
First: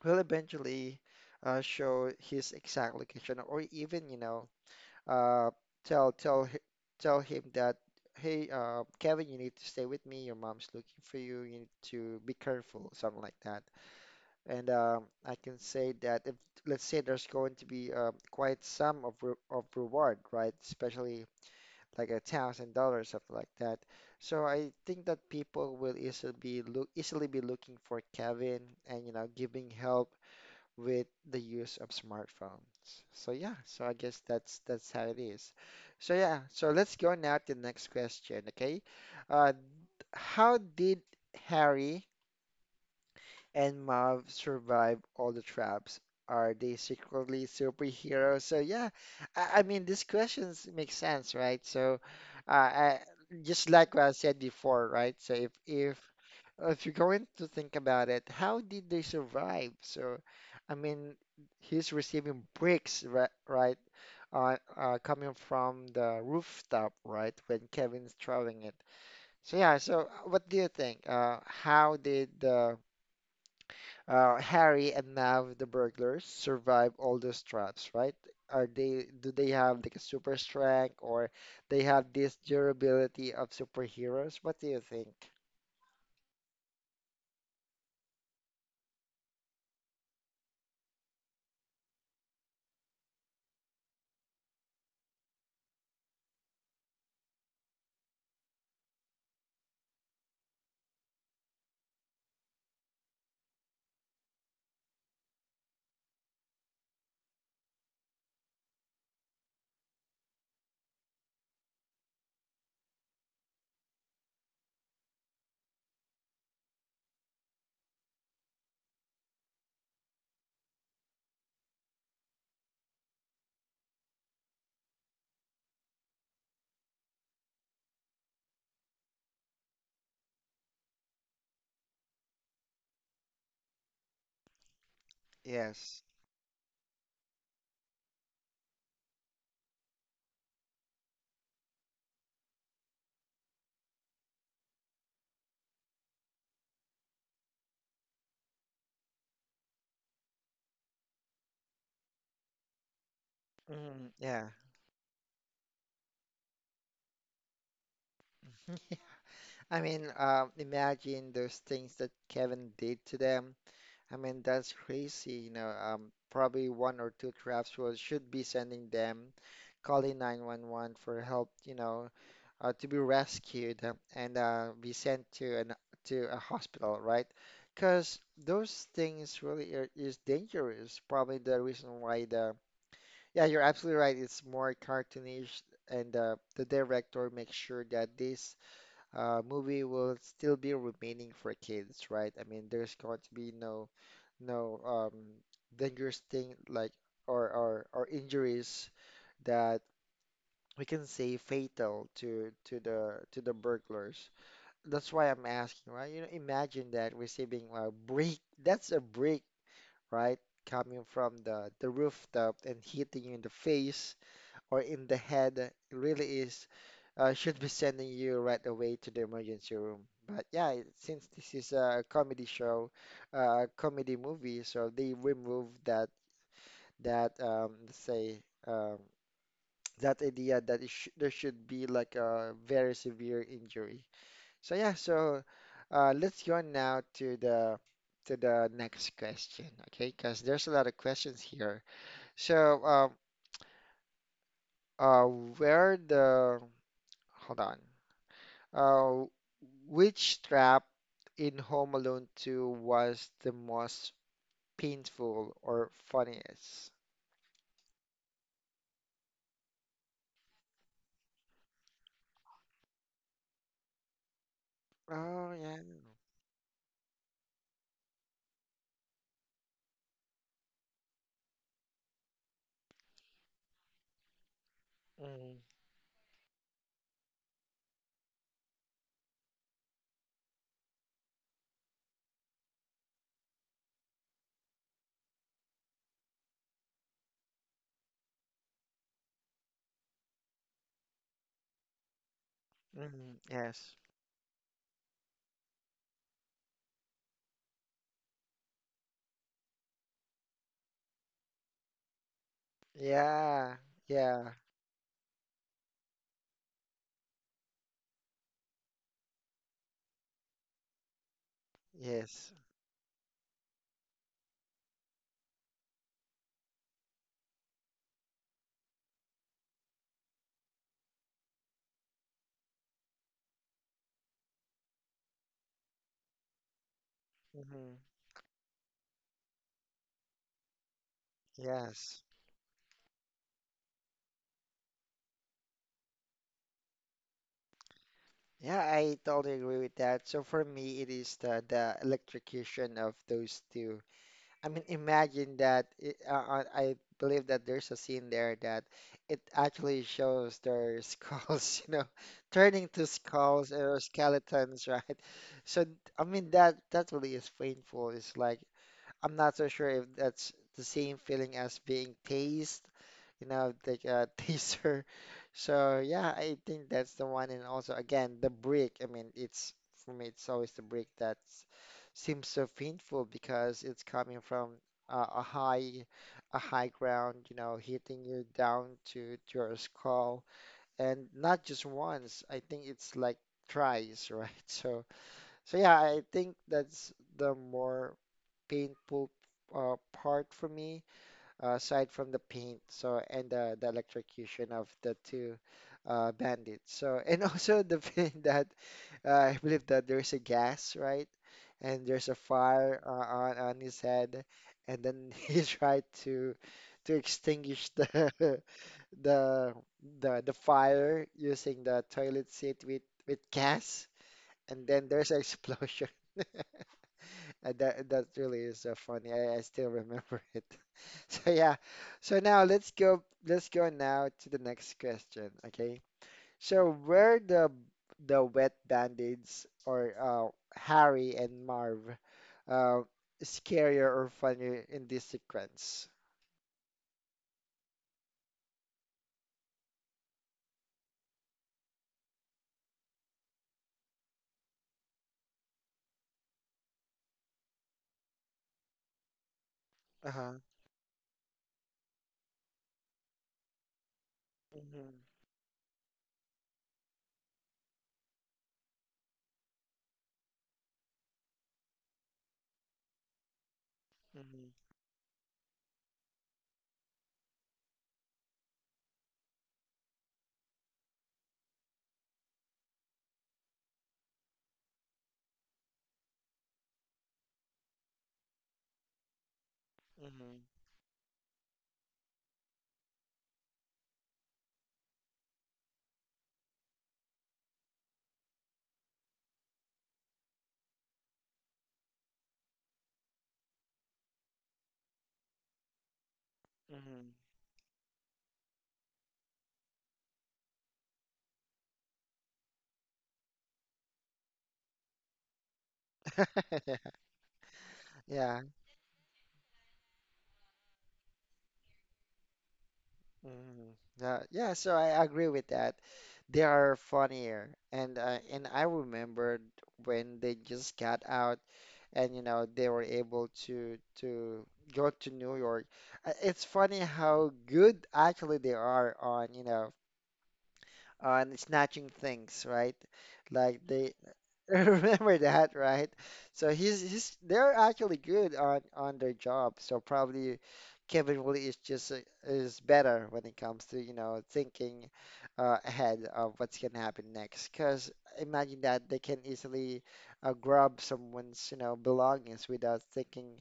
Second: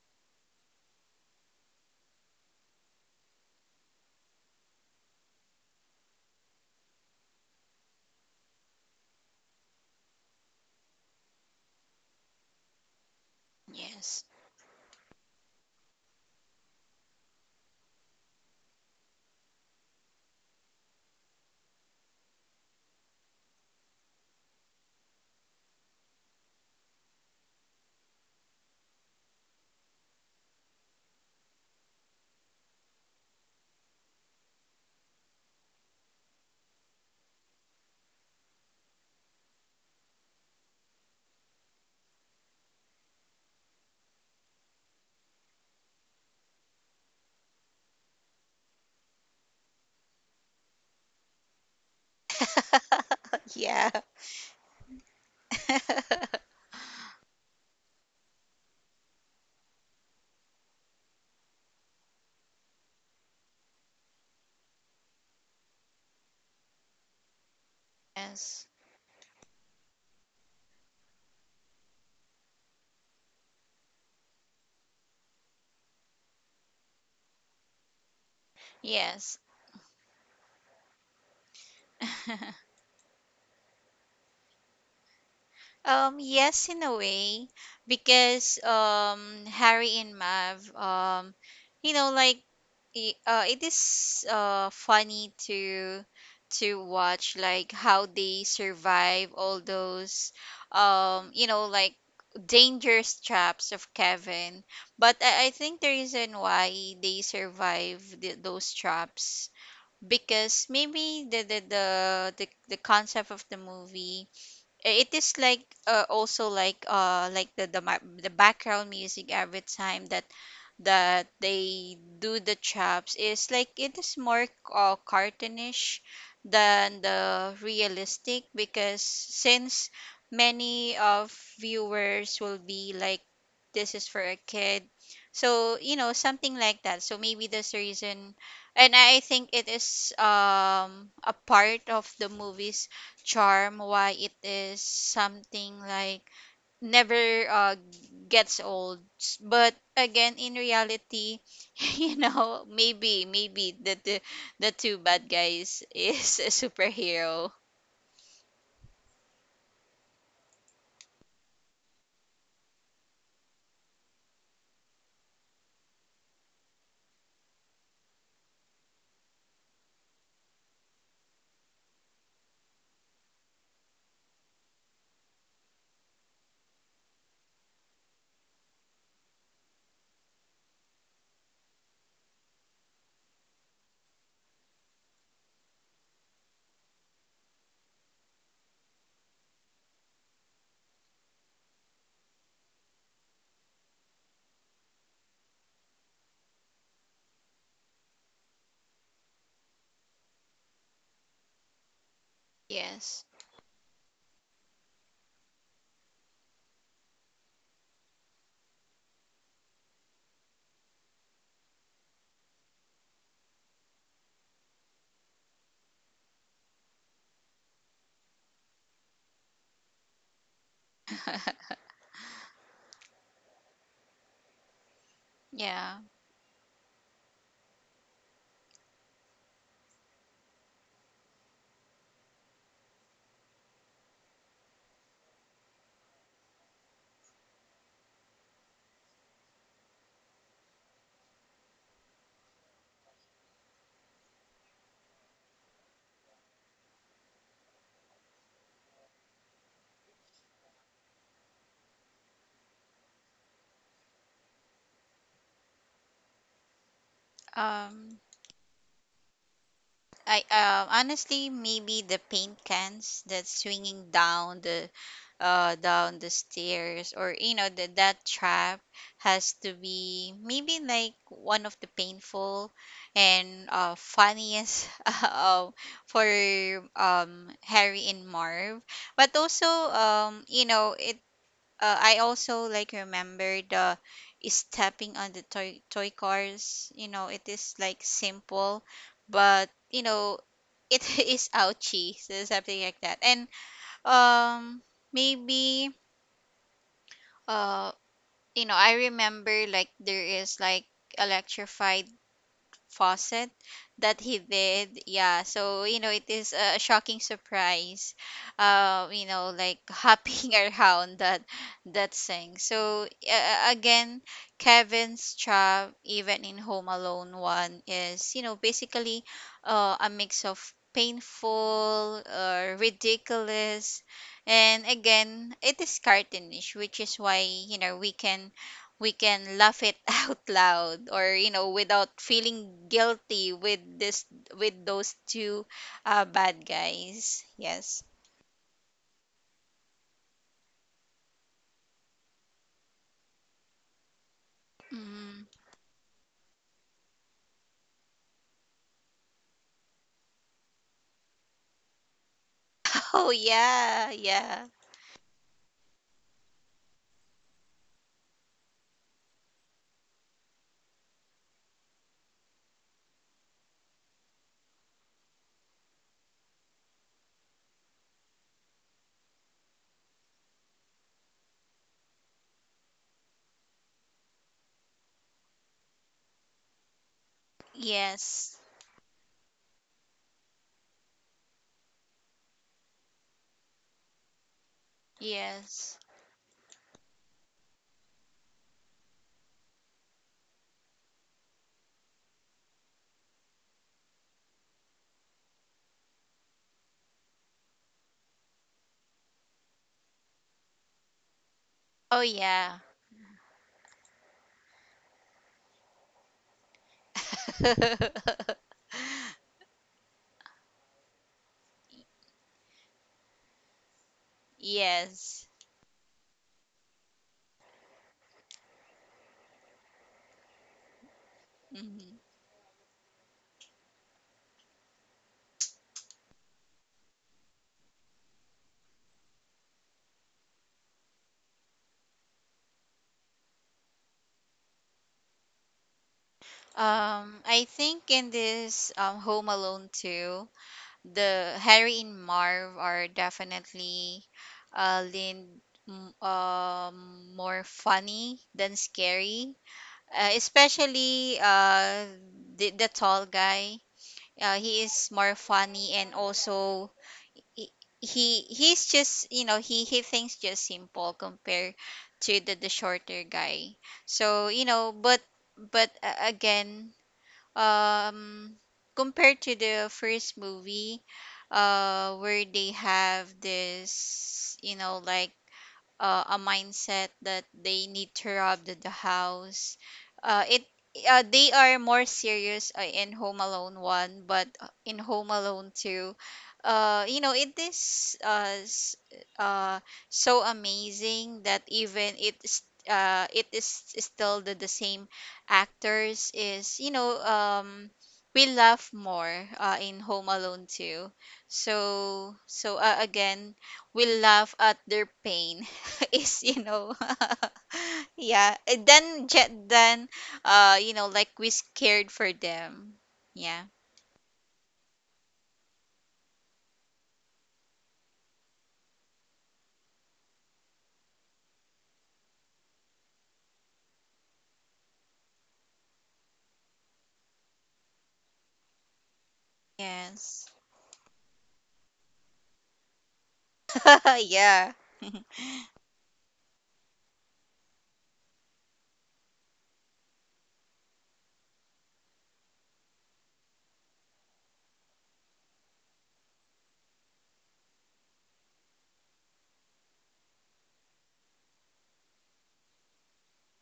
will eventually show his exact location, or even, uh, tell tell hi- tell him that. Hey, Kevin, you need to stay with me. Your mom's looking for you. You need to be careful, something like that. Yes. And I can say that if, let's say, there's going to be quite some of re of reward, right? Especially like $1,000, something like that. So I think that people will easily be looking for Kevin and giving help with the use of smartphones. So yeah, so I guess that's how it is. So yeah, so let's go now to the next question, okay? Uh, how did Harry and Mav survive all the traps? Are they secretly superheroes? So yeah, I mean these questions make sense, right? So, uh, I, just Yeah. like what I said before, right? So if you're going to think about it, how did they survive? So, I mean, he's receiving bricks, right? Right, coming from the rooftop, right? When Kevin's throwing Yes. it. So yeah. So what do you think? How did the Harry and Nav, the burglars, survive all those traps, right? Do Yes. they have like a super strength or they have this durability of superheroes? What do you think? Yes, in a way, because Harry and Mav, you know, like it is funny to watch like how they survive all those you know, like dangerous traps of Kevin. But I think the reason why they survive those traps, because maybe the concept of the movie, it is like also like the background music every time that they do the chops is like it is more cartoonish than the realistic, because since many of viewers will be like, this is for a kid, so Yes. you know, something like that. So maybe that's the reason. And I think it is a part of the movie's charm, why it is something like never gets old. But again, in reality, you know, maybe, the Mm, the, yeah. the two bad guys is a superhero. I mean, imagine those things that Kevin did to them. I mean, that's crazy. Probably one or two crafts was should be sending them, calling 911 for help, to be rescued and be sent to a hospital, right? Because those things really is dangerous. Probably the reason why the— Yeah, you're absolutely right. It's more cartoonish, and the director makes sure that this movie will still be remaining for kids, right? I mean, there's going to be no dangerous thing or injuries that we can say fatal Yes. to the burglars. That's why I'm asking, right? Imagine that receiving a brick. That's a brick, right? Coming from the rooftop and hitting you in the face or in the head. It really is should be sending you right away to the emergency room. But yeah, since this is a comedy show, comedy movie, so they remove Yeah. That let's say um, that idea that it sh there should be like a very severe injury. So yeah, so let's go now to the next question, okay? Because there's a lot of questions here. So uh, where the hold on, uh, which strap in Home Alone 2 was the most painful or funniest? Um. I honestly, maybe the paint cans that's swinging Oh yeah. down the stairs, or you know, that trap has to be maybe like one of the painful and funniest Mm, um, for Harry and Marv. But also you know it, I also like remember the stepping on the toy cars. You know, it is like simple, but you know, it is ouchy, so something like that. mm, And yes. um maybe uh you know, I remember like there is like electrified faucet Yeah, that he yeah, did. Yeah, so you know, it is a shocking surprise. You know, like hopping around that yes. thing. So again, Kevin's job, even in Home Alone one, is you know, basically a mix of painful or ridiculous. And again, it is cartoonish, which is why you Hmm. know, we can laugh it out loud, or you know, without Yes. feeling guilty with this, with those two bad guys. Yes. Yeah, I totally agree with that. So for me, it is the electrocution of those two. I mean, Mm. imagine that I believe that there's a scene there that it actually shows their skulls, turning to Oh skulls or yeah, yeah. skeletons, right? So I mean that really is painful. It's like I'm not so sure if that's the same feeling as being tased, like a taser. So yeah, I think that's the one. And also, again, the brick. I mean, it's for me, it's always the brick that seems so painful because it's coming from uh, a high, a high ground, hitting you Yes. down to your skull, and not just once. I think it's like tries, right? So Yes. yeah, I think that's the more painful part for me, aside from the paint, so and the electrocution of the two bandits. So and also the thing that I believe that there's a gas, right? And Oh there's a yeah. fire on his head, and then he tried to extinguish the the the fire using the toilet seat with gas, and then there's an Yes. explosion. That really is so funny. I still remember it. So yeah. Mhm. So now let's go now to the next question, okay? So where the wet bandits or Harry and Marv uh, scarier or funnier in this sequence? I think in this Home Alone too the Harry and Marv are definitely leaned more funny than scary. Uh-huh. Especially the tall guy. He is Mm-hmm. more funny. And also he, he he's just, you know, he thinks just simple compared to the shorter guy. So you Mm-hmm. know, but again, um compared to the first movie, where they have this, you know, like a mindset that they need to rob the house. It they are more serious in Home Alone one, but in Home Alone two, you know, it is uh, so amazing that even it's it is still the same actors. Is, you know, Mm-hmm. We laugh more in Home Alone 2. So so again, we laugh at their pain, is you know, Mm-hmm. yeah. Yeah. And then jet then you know, like we scared for them. Yeah. Mm, yeah, yeah, so I agree with that. They are funnier, and I remembered when they just got out, and they were able to go to New York. It's funny how good actually they are on Yes. Snatching things, right? Like they Yeah. remember that, right? So he's they're actually good on their job. So probably Kevin Woolley is just is better when it comes to, thinking ahead of what's gonna happen next. Because imagine that they can easily grab someone's, belongings without thinking,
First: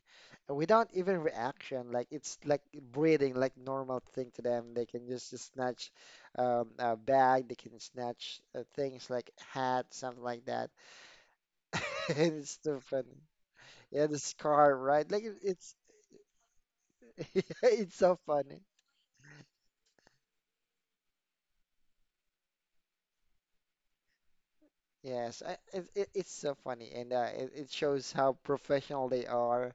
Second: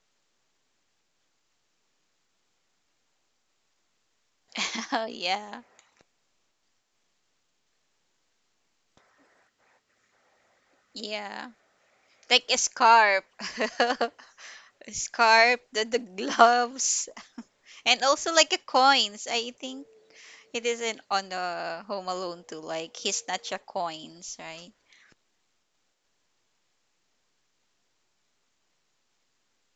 without even reaction. Like it's like breathing, like normal thing to them. They can just Yeah, snatch a bag. They can snatch things like hat, something like that. yeah. And Like it's a so funny. scarf, Yeah, a the scar, right? Like scarf, it's the gloves. it's And so also like a funny. coins, I think it isn't on the Home Alone too like he snatch a coins, right? Yes, it's so funny, and it shows how professional they are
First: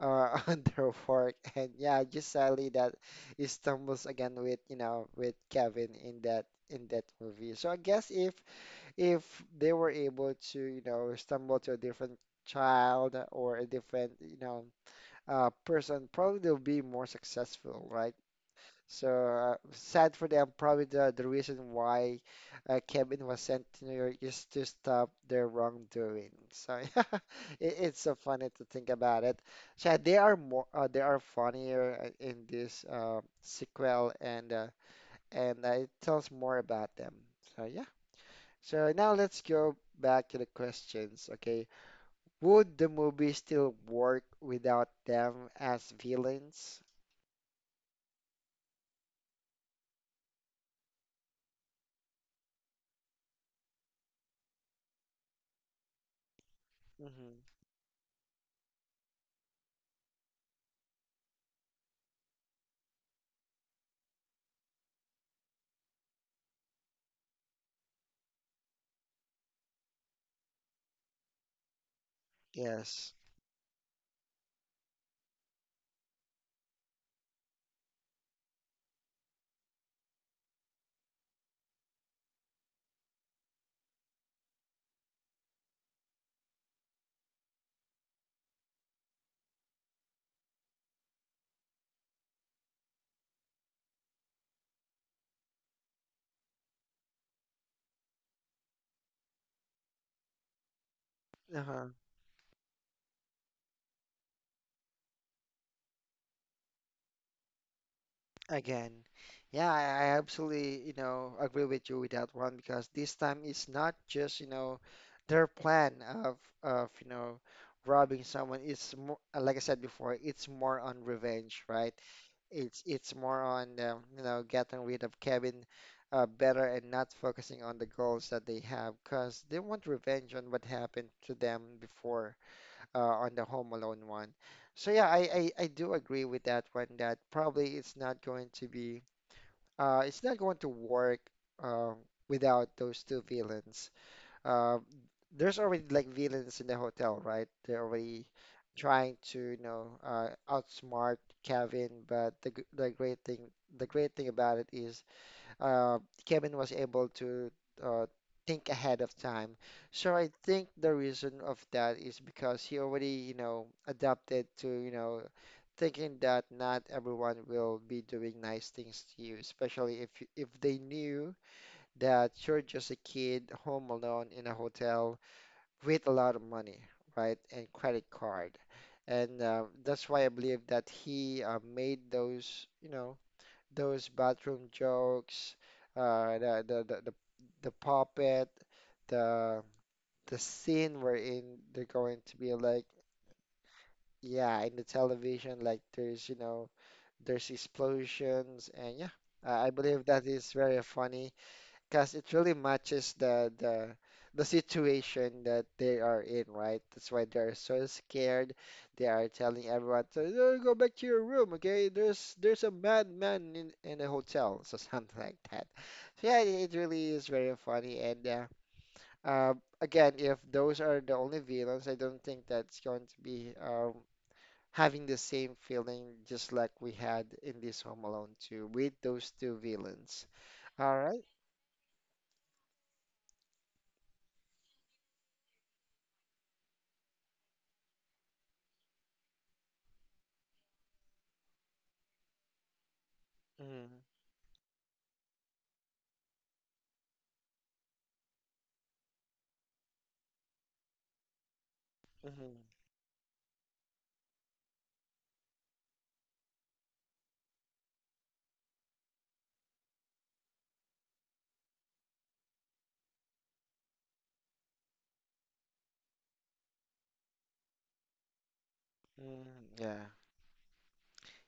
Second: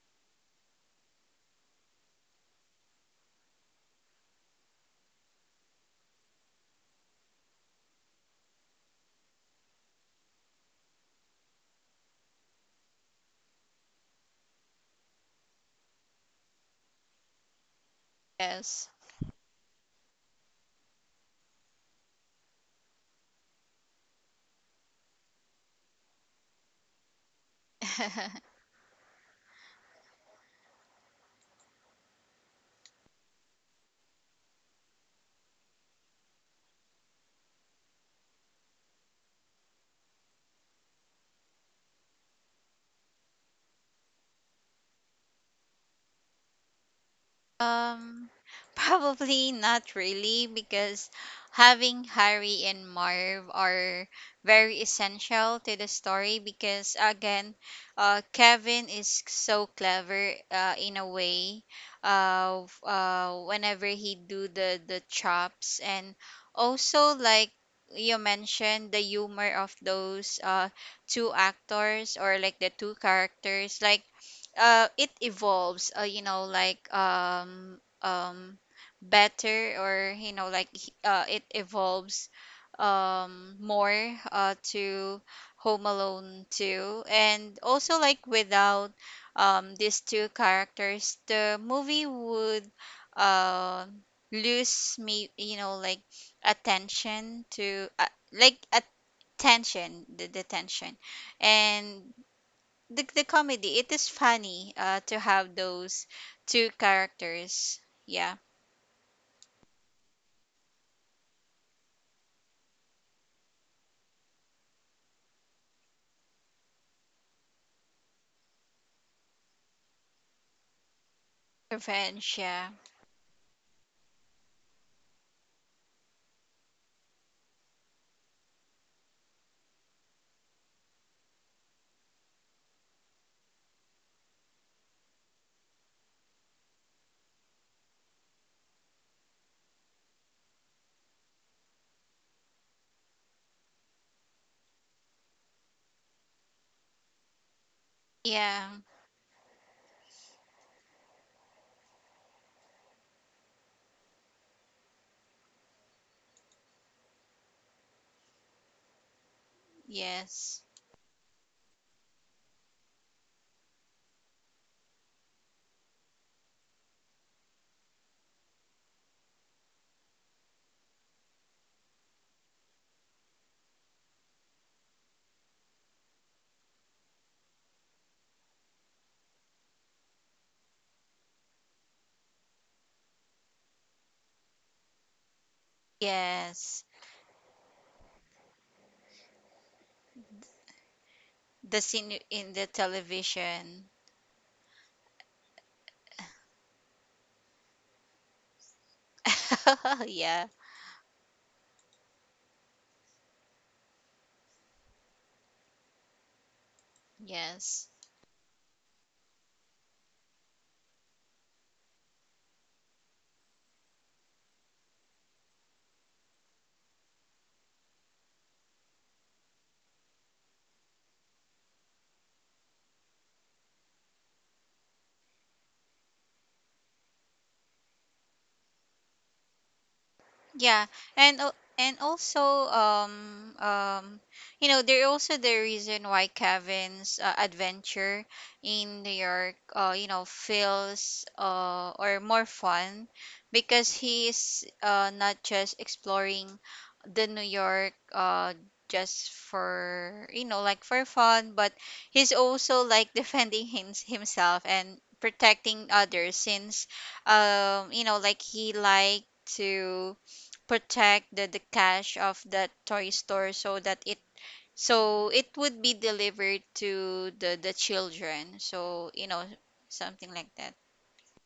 on their work. And yeah, just sadly that he stumbles again with Kevin in that movie. So I guess if they were able to stumble to a different child or a different person, probably they'll be more successful, right? Yes. So sad for them. Probably the reason why Kevin was sent to New York is to stop their wrongdoing. So it's so funny to think about it. So yeah, they are more they are funnier in this sequel and it tells more about them. So yeah. So now let's go back to the questions. Okay, would the movie still work without them as villains? Um, probably not really, because having Harry and Marv are very essential to the story, because Hmm. again, Kevin is so clever in a way, whenever he do the chops. And also like you mentioned the humor of those two actors, or like the two Yes. characters. Like it evolves, you know, like better, or you know, like it evolves more to Home Alone 2. And also like without these two characters, the movie would uh, lose me, you know, like attention to, like attention, the tension Uh-huh. and the comedy. It is funny to have those two characters. Yeah. Again, yeah, I absolutely, agree with you with that one because this time it's not just, their plan of of, you know, robbing someone. It's more, like I said before, it's more on revenge, right? Revenge, yeah. It's more on getting rid of Kevin better and not focusing on the goals that they have because they want revenge on what happened to them before on the Home Alone 1. So yeah, I do agree with that one that probably it's not going to work uh, without those two villains. Uh, there's already like villains in the hotel, right? They're already Yeah. trying to outsmart Kevin, but the great thing about it is uh, Kevin was able to uh, think ahead of time. So I Yes. think the reason of that is because he already, adapted to, thinking that not everyone will be doing nice things to you, especially if they knew that you're just a kid home alone in a hotel with a lot of money, right, and credit card. And that's why I believe that he made those bathroom jokes, uh, the, the Yes. the the the puppet, the the scene wherein they're The going scene to be in the like, television. yeah, in the television, like there's you know there's explosions and yeah, I believe that is Yeah. very funny because it really matches the situation that they are in, right? That's why they're so Yes. scared. They are telling everyone to "Oh, go back to your room, okay? There's a madman in a hotel, so something like that. So yeah, it really is very funny. And uh, again, if those are the only villains, I don't think that's going to be having the same feeling just like we had in this Home Alone 2 with those two villains. Yeah, All right. and and also you know, they're also the reason why Kevin's adventure in New York, you know, feels or more fun, because Mhm. he's not just exploring the New York, just for, you know, like for fun, but he's Mhm. also like defending himself and protecting others, since you know, like he liked to protect the cash of that toy store so that it, so it would be delivered to the children. So you know, Mm, yeah. something like that.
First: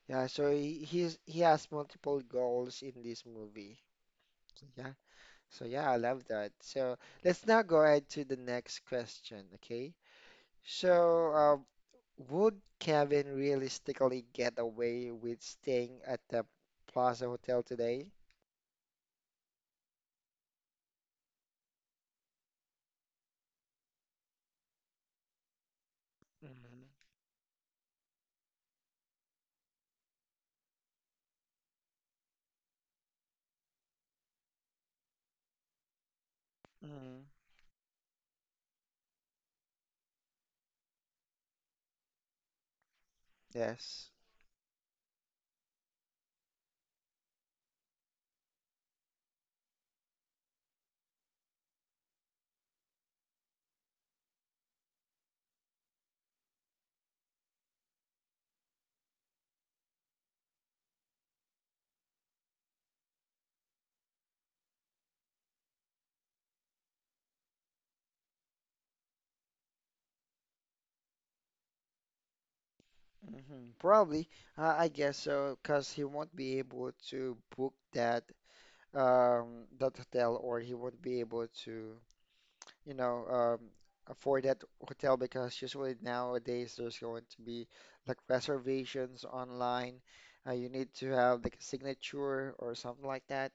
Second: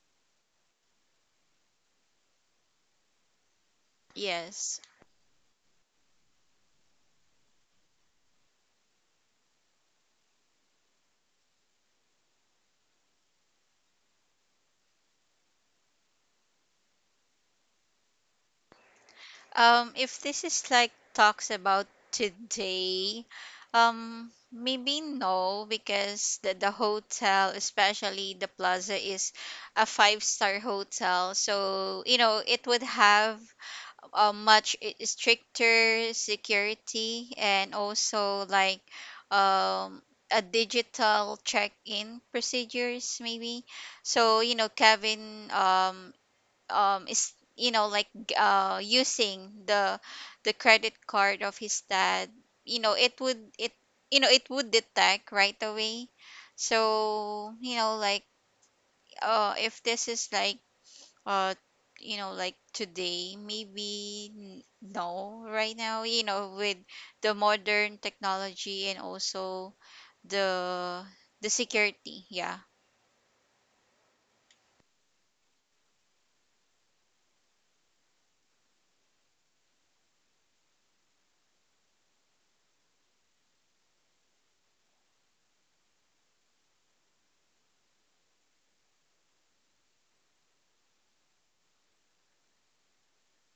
Yeah, so he has multiple goals in this movie. Yes. Yeah. So yeah, I love that. So let's now go ahead to the next question, okay? So would Kevin realistically get away with staying at the Plaza Hotel today? If this is like talks about today, maybe no, because the Mm-hmm. hotel, especially the Plaza, is a five-star hotel. So you know, it would have a much stricter Mm-hmm. security. And also like um, a digital check-in procedures, maybe. Yes. So you know, Kevin, is, you know, like using the credit card of his dad. You know, it would it, you know, it would detect right away. So you know, like if this is like uh you know, like today, maybe no, right now, you know, with the modern technology and also the the security. Yeah. Mm-hmm. Probably, I guess so, because he won't be able to book that hotel, or he won't be able to. you know, um, afford that hotel because usually nowadays there's going to be like reservations online. You need to have like a signature or something like that.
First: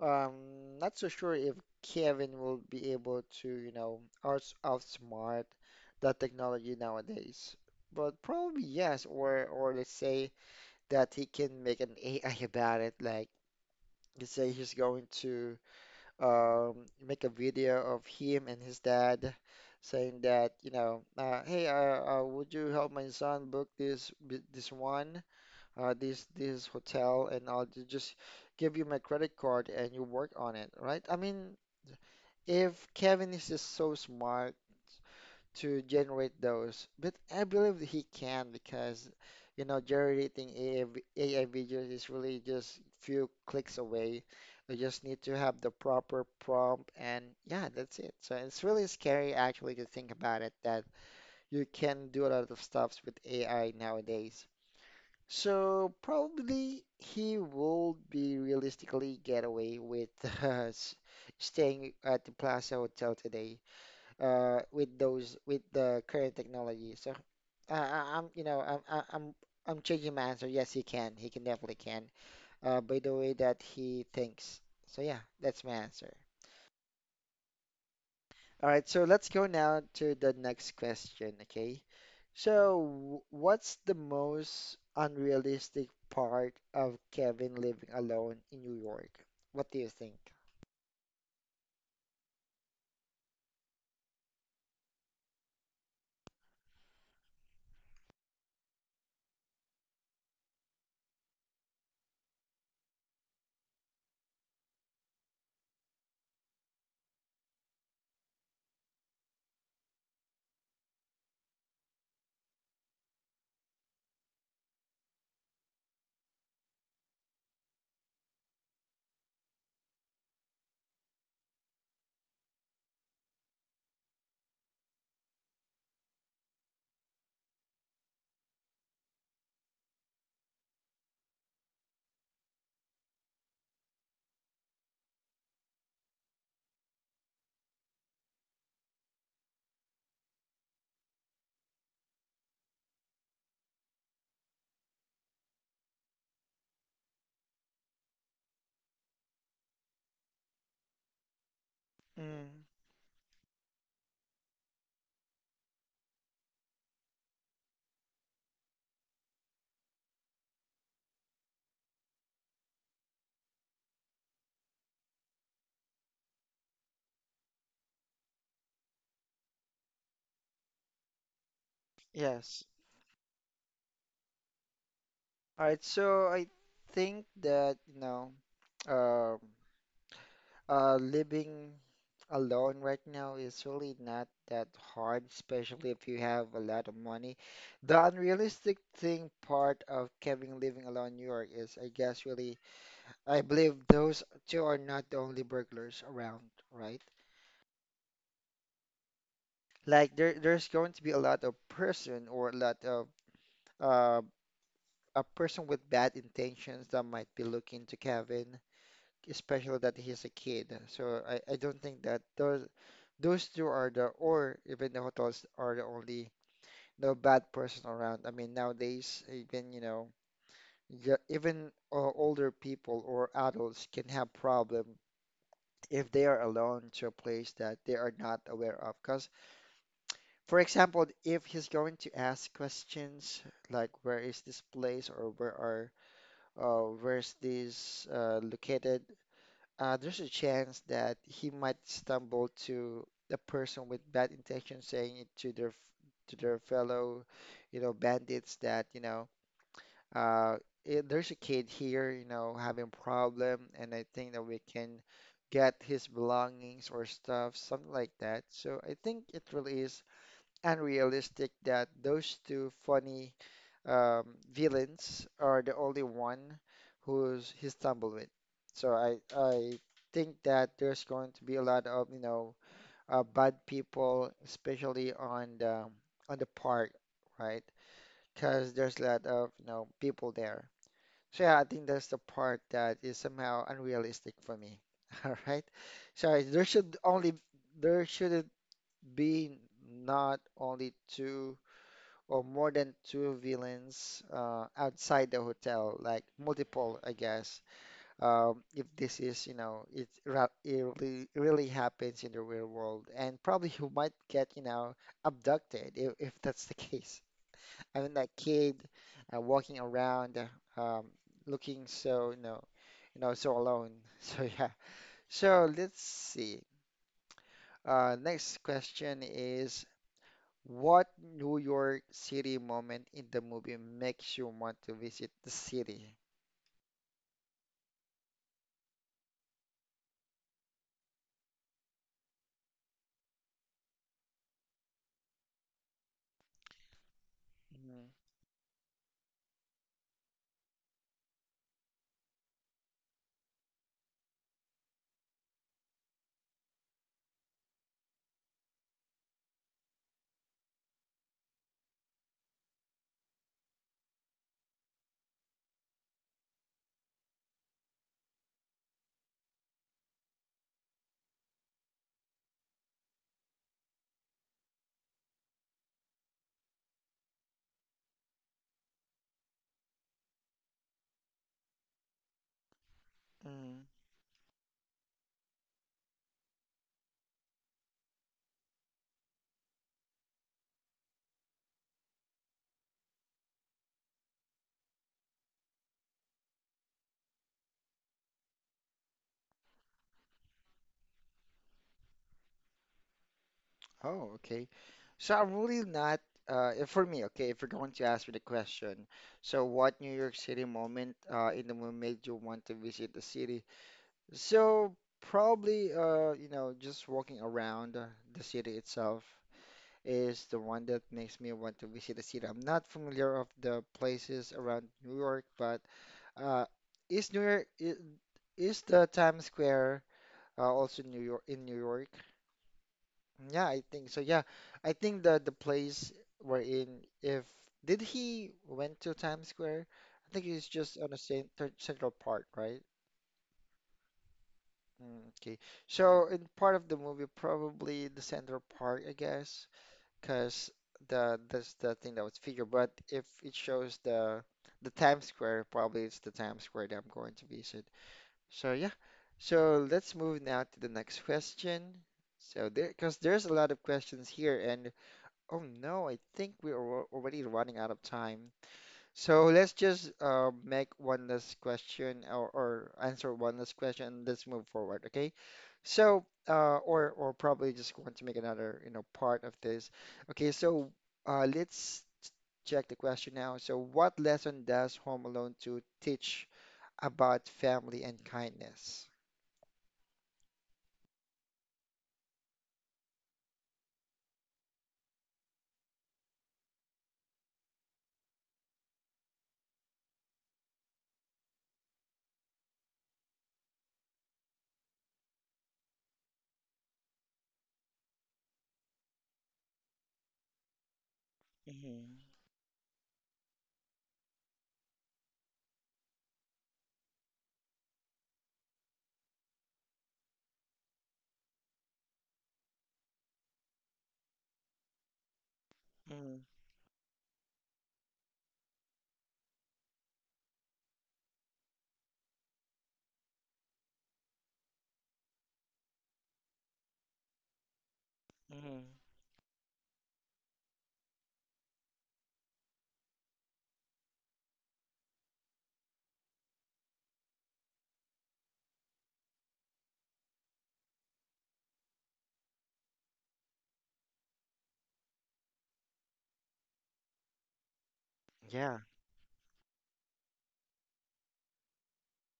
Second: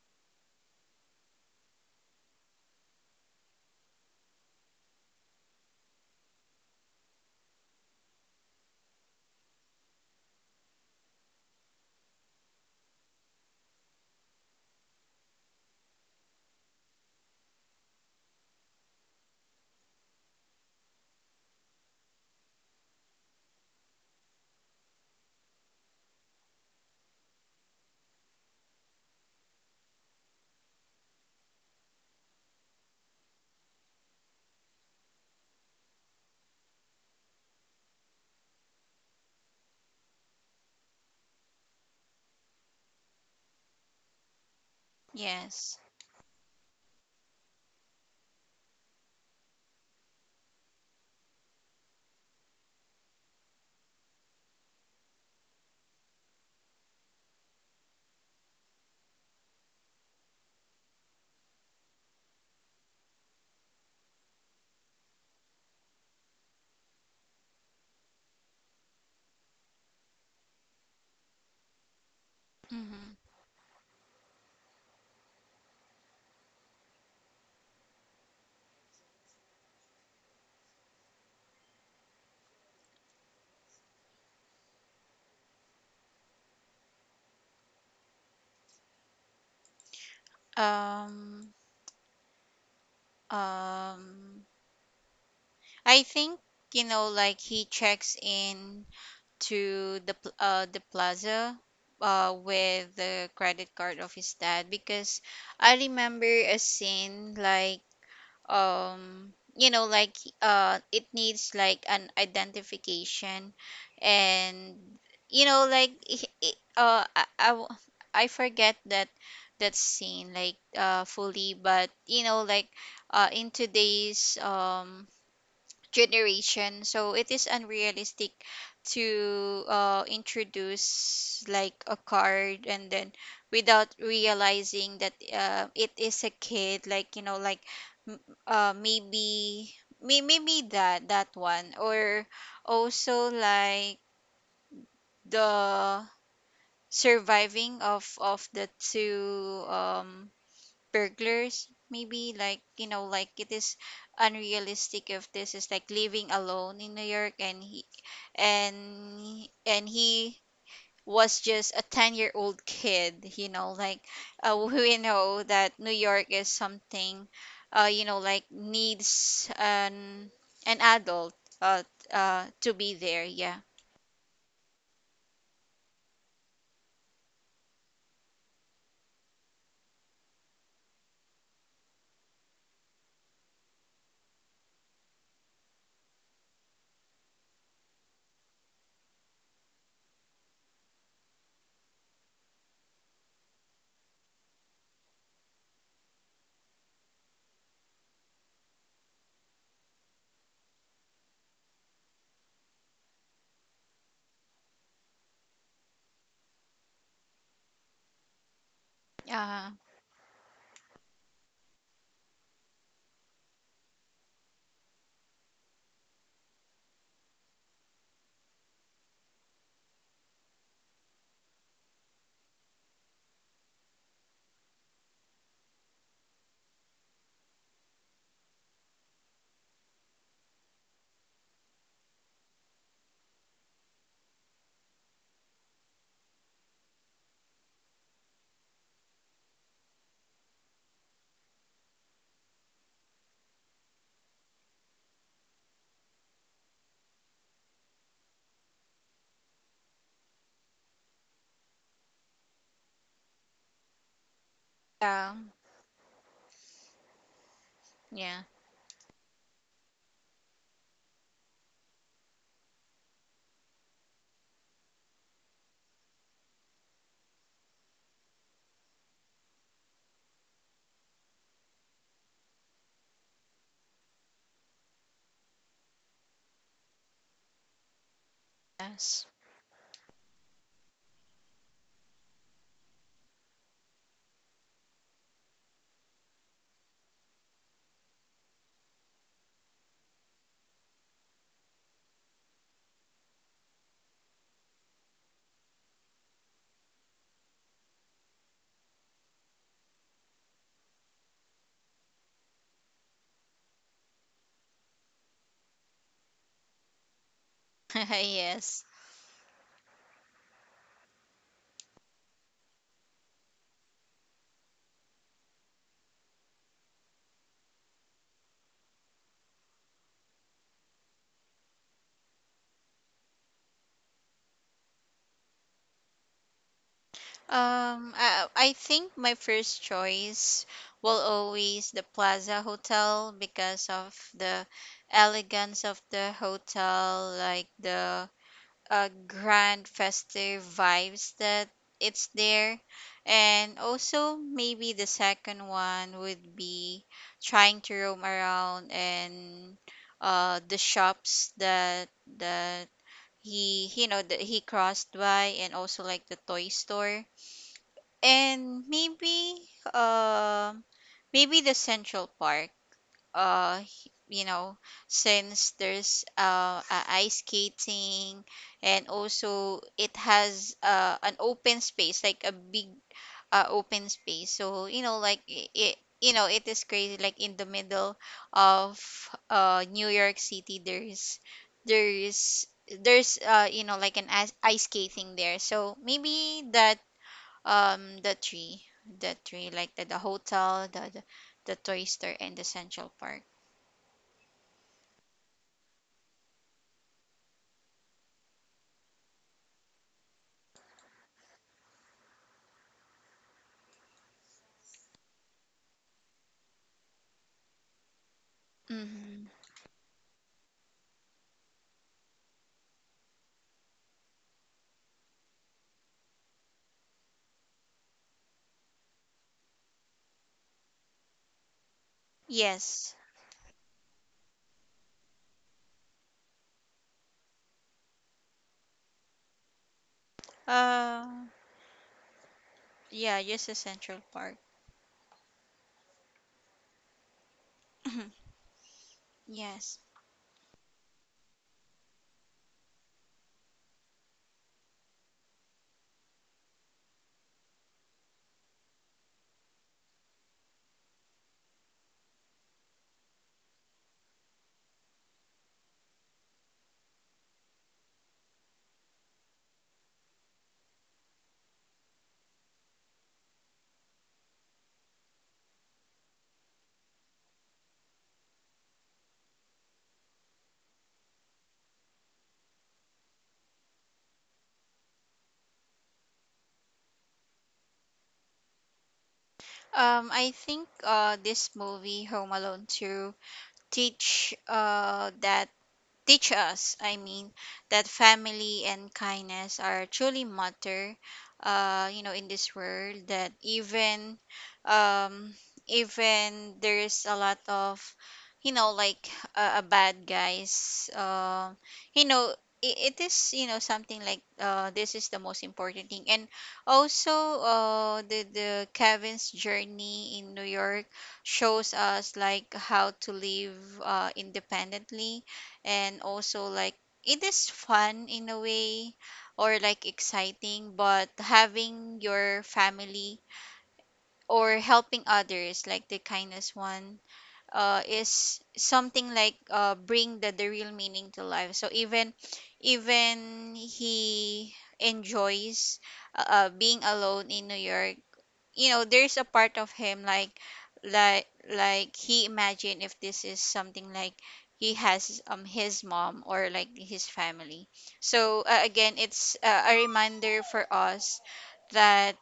Not so sure if Kevin will be able to, you know, outsmart that technology nowadays. But probably yes, or let's say that he can make an AI about it. Like let's say he's going to um, make a video of him and his dad saying that, you know, hey, would you help my son book this one, this hotel, and just give you my credit card and you work on it, right? I mean, if Kevin is just so smart to generate those. But I believe that he can because, you know, generating AI videos is really just few clicks away. You just need to have the Yes. proper prompt and yeah, that's it. So it's really scary actually to think about it that you can do a lot of stuffs with AI nowadays. So probably he will be realistically get away with uh, staying at the Plaza Hotel today with those with the current technology. So you know, I'm I- I'm changing my answer. Yes, he can. He can definitely can. By the Hmm. way that he thinks. So yeah, that's my answer. All right, so let's go now to the next question, okay? So, what's the most unrealistic part of Kevin living alone in New York? What do you think? um um I think, you know, like he checks in to the the Plaza with the credit card of his dad, because I remember a scene like, you know, like it needs like an identification. And you know, like I, I forget that that scene like fully. But you know, like in today's generation, so it is unrealistic to introduce like a card, and then without realizing that it is a kid. Like you know, like m- maybe, maybe that that one, or also like the surviving of the two burglars. Maybe, like, Mm, you know, like it is unrealistic if this is like living alone in New York, and he, and and he was just a 10-year-old year old kid. You know, like we know that New York is something you know, like needs an adult uh yes. to be there. Yeah. All right, so I think that, you know, um, living alone right now is really not that hard, especially if you have a lot of money. The unrealistic thing part of Kevin living alone in New York is, I guess, really, I believe those two are not the only burglars around, right? Like there's going to be a lot of person or a lot of uh, a person with bad intentions that might be looking to Kevin, uh especially that he's a kid. So I don't think that those two are the or even the hotels are the only no bad person around. I mean nowadays even you know yeah, even older people or adults can have problem if they are alone to a place that they are not aware of. Because for example, if he's going to ask questions like where is this place or where are where's this located, there's a chance that he might stumble to a person with bad intentions saying it to their fellow, you know, bandits that, you know, uh, there's a kid here, you know, having problem, and I think that we can yeah. get his belongings or stuff, something like that. Yeah. So I think it really is unrealistic that those two funny villains are the only one who's he stumbled with. So I think that there's going to be a lot of you know bad people, especially on the park, right? Because there's a lot Yes. of you know people there. So yeah, I think that's the part that is somehow unrealistic for me. All right. So there shouldn't be not only two or more than two villains outside the hotel, like multiple, I guess. If this is, you know, it really, really happens in the real world, and probably you might get, you know, abducted if that's the case. I mean, that kid Yes. Walking around, looking so, you know, so alone. So yeah. So let's see. Next question is. What New York City moment in the movie makes you want to visit the city? Um, I think my first choice will always the Plaza Hotel, because of the elegance of the hotel, like Mm, the grand festive vibes that it's there. And also maybe the second one would be trying to roam around and the shops that that he, you know, that he crossed by, and also like the toy store, and maybe uh, maybe the Central Park. You know, since there's a ice skating, and also it has an open space, like a big mm. open space. So, you know, like it, you know, it is crazy, like in the middle of New York City, there's there's you know, like an ice skating there. So, maybe that, um, the three, the three, like the hotel, the toy store, and the Central Park. Oh, okay. So I'm really not, for me, okay, if you're going to ask me the question, so what New York City moment in the movie made you want to visit the city? So probably, you know, just walking around the city itself Mm-hmm. is the one that makes me want to visit the city. I'm not familiar of the places around New York, but Uh, is the Times Square also New York in New York? Yes. Yeah, I think so. Yeah, I think the place we're in. If did he went to Times Square? I think he's just on a Uh, Central Park, right? yeah, just the Central Park. Mm, okay. So in part of the movie, probably the Central Park, I guess, Yes. because the that's the thing that was figured. But if it shows the Times Square, probably it's the Times Square that I'm going to visit. So yeah, so let's move now to the next question. So there, because there's a lot of questions here, and oh no, I think we're already running out of time. So let's just make one last question or answer one last question, and let's move forward, okay? So or probably just want to make another you know part of this. Okay, so let's check the question now. So what lesson does Home Alone 2 teach about family and kindness? I think this movie Home Alone 2 teach uh that teach us, I mean, that family and kindness are truly matter, you know, in this world, that even um even there's a lot of, you know, like a bad guys, Mm-hmm. you know, it is you know, something like this is the most important thing. And also the Kevin's journey in New York shows us like how to live independently. And Mm-hmm. also like it is fun, in a way, or like exciting, but having your family or helping others, like the kindness one, is Mm-hmm. something like bring the real meaning to life. So even, even he enjoys being alone in New York, you know, there's a part of him, like, like he imagine if this is something like he has his mom, or like his family. So Yeah. again, it's a reminder for us that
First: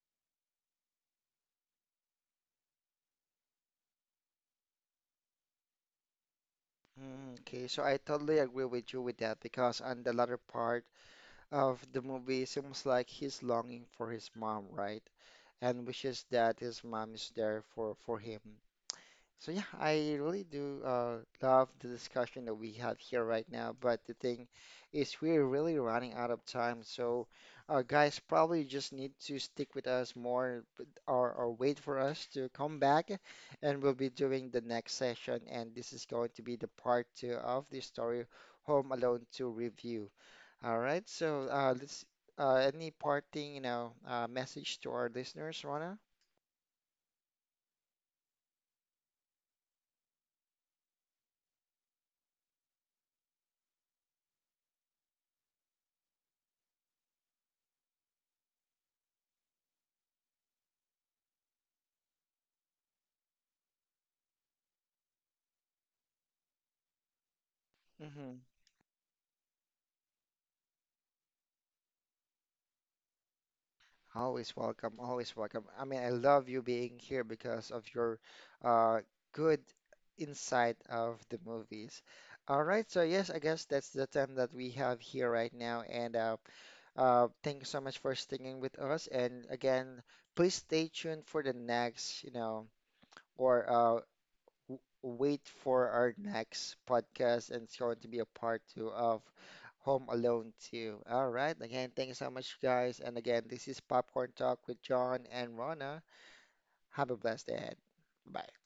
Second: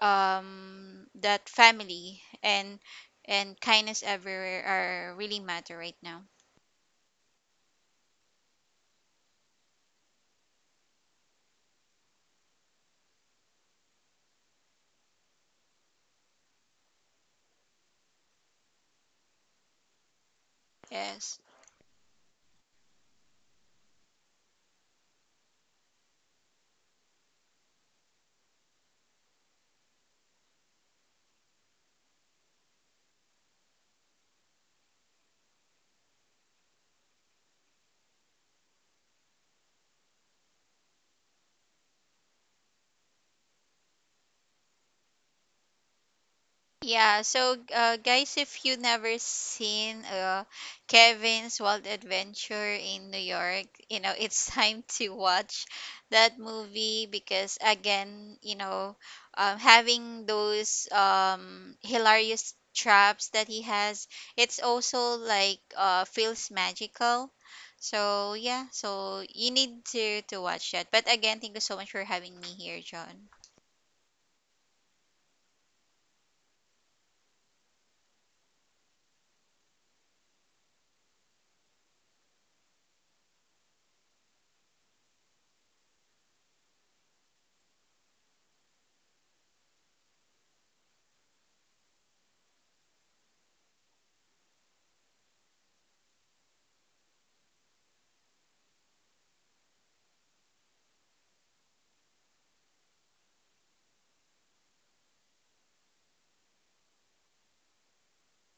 that family and kindness everywhere are really matter right now. Mm, okay, so I totally agree with you with that because on the latter part of the movie, it seems like he's longing for his mom, right? And wishes that his mom is there for him. So yeah, I really do Yes. love the discussion that we had here right now, but the thing is we're really running out of time. So guys, probably just need to stick with us more or wait for us to come back and we'll be doing the next session and this is going to be the part two of the story Home Alone 2 review. All right, so let's any parting, you know, message to our listeners, Rona? Yeah, so guys, if you never seen Kevin's Wild Adventure in New York, you know, it's time to watch that movie, because again, you know, having those hilarious traps that he has, it's also like feels magical. So yeah, so you need to watch that. But again, thank you so much for having me here, John. Always welcome, always welcome. I mean, I love you being here because of your uh, good insight of the movies. All right, so yes, I guess that's the time that we have here right now. And thank you so much for sticking with us. And again, please stay tuned for the next, you know, or uh, wait for our next podcast, and it's going to be a part two of Home Alone 2. All right. Again, thank you so much, guys. And again, this is Popcorn Talk with John and Rona. Have a blessed day ahead. Bye.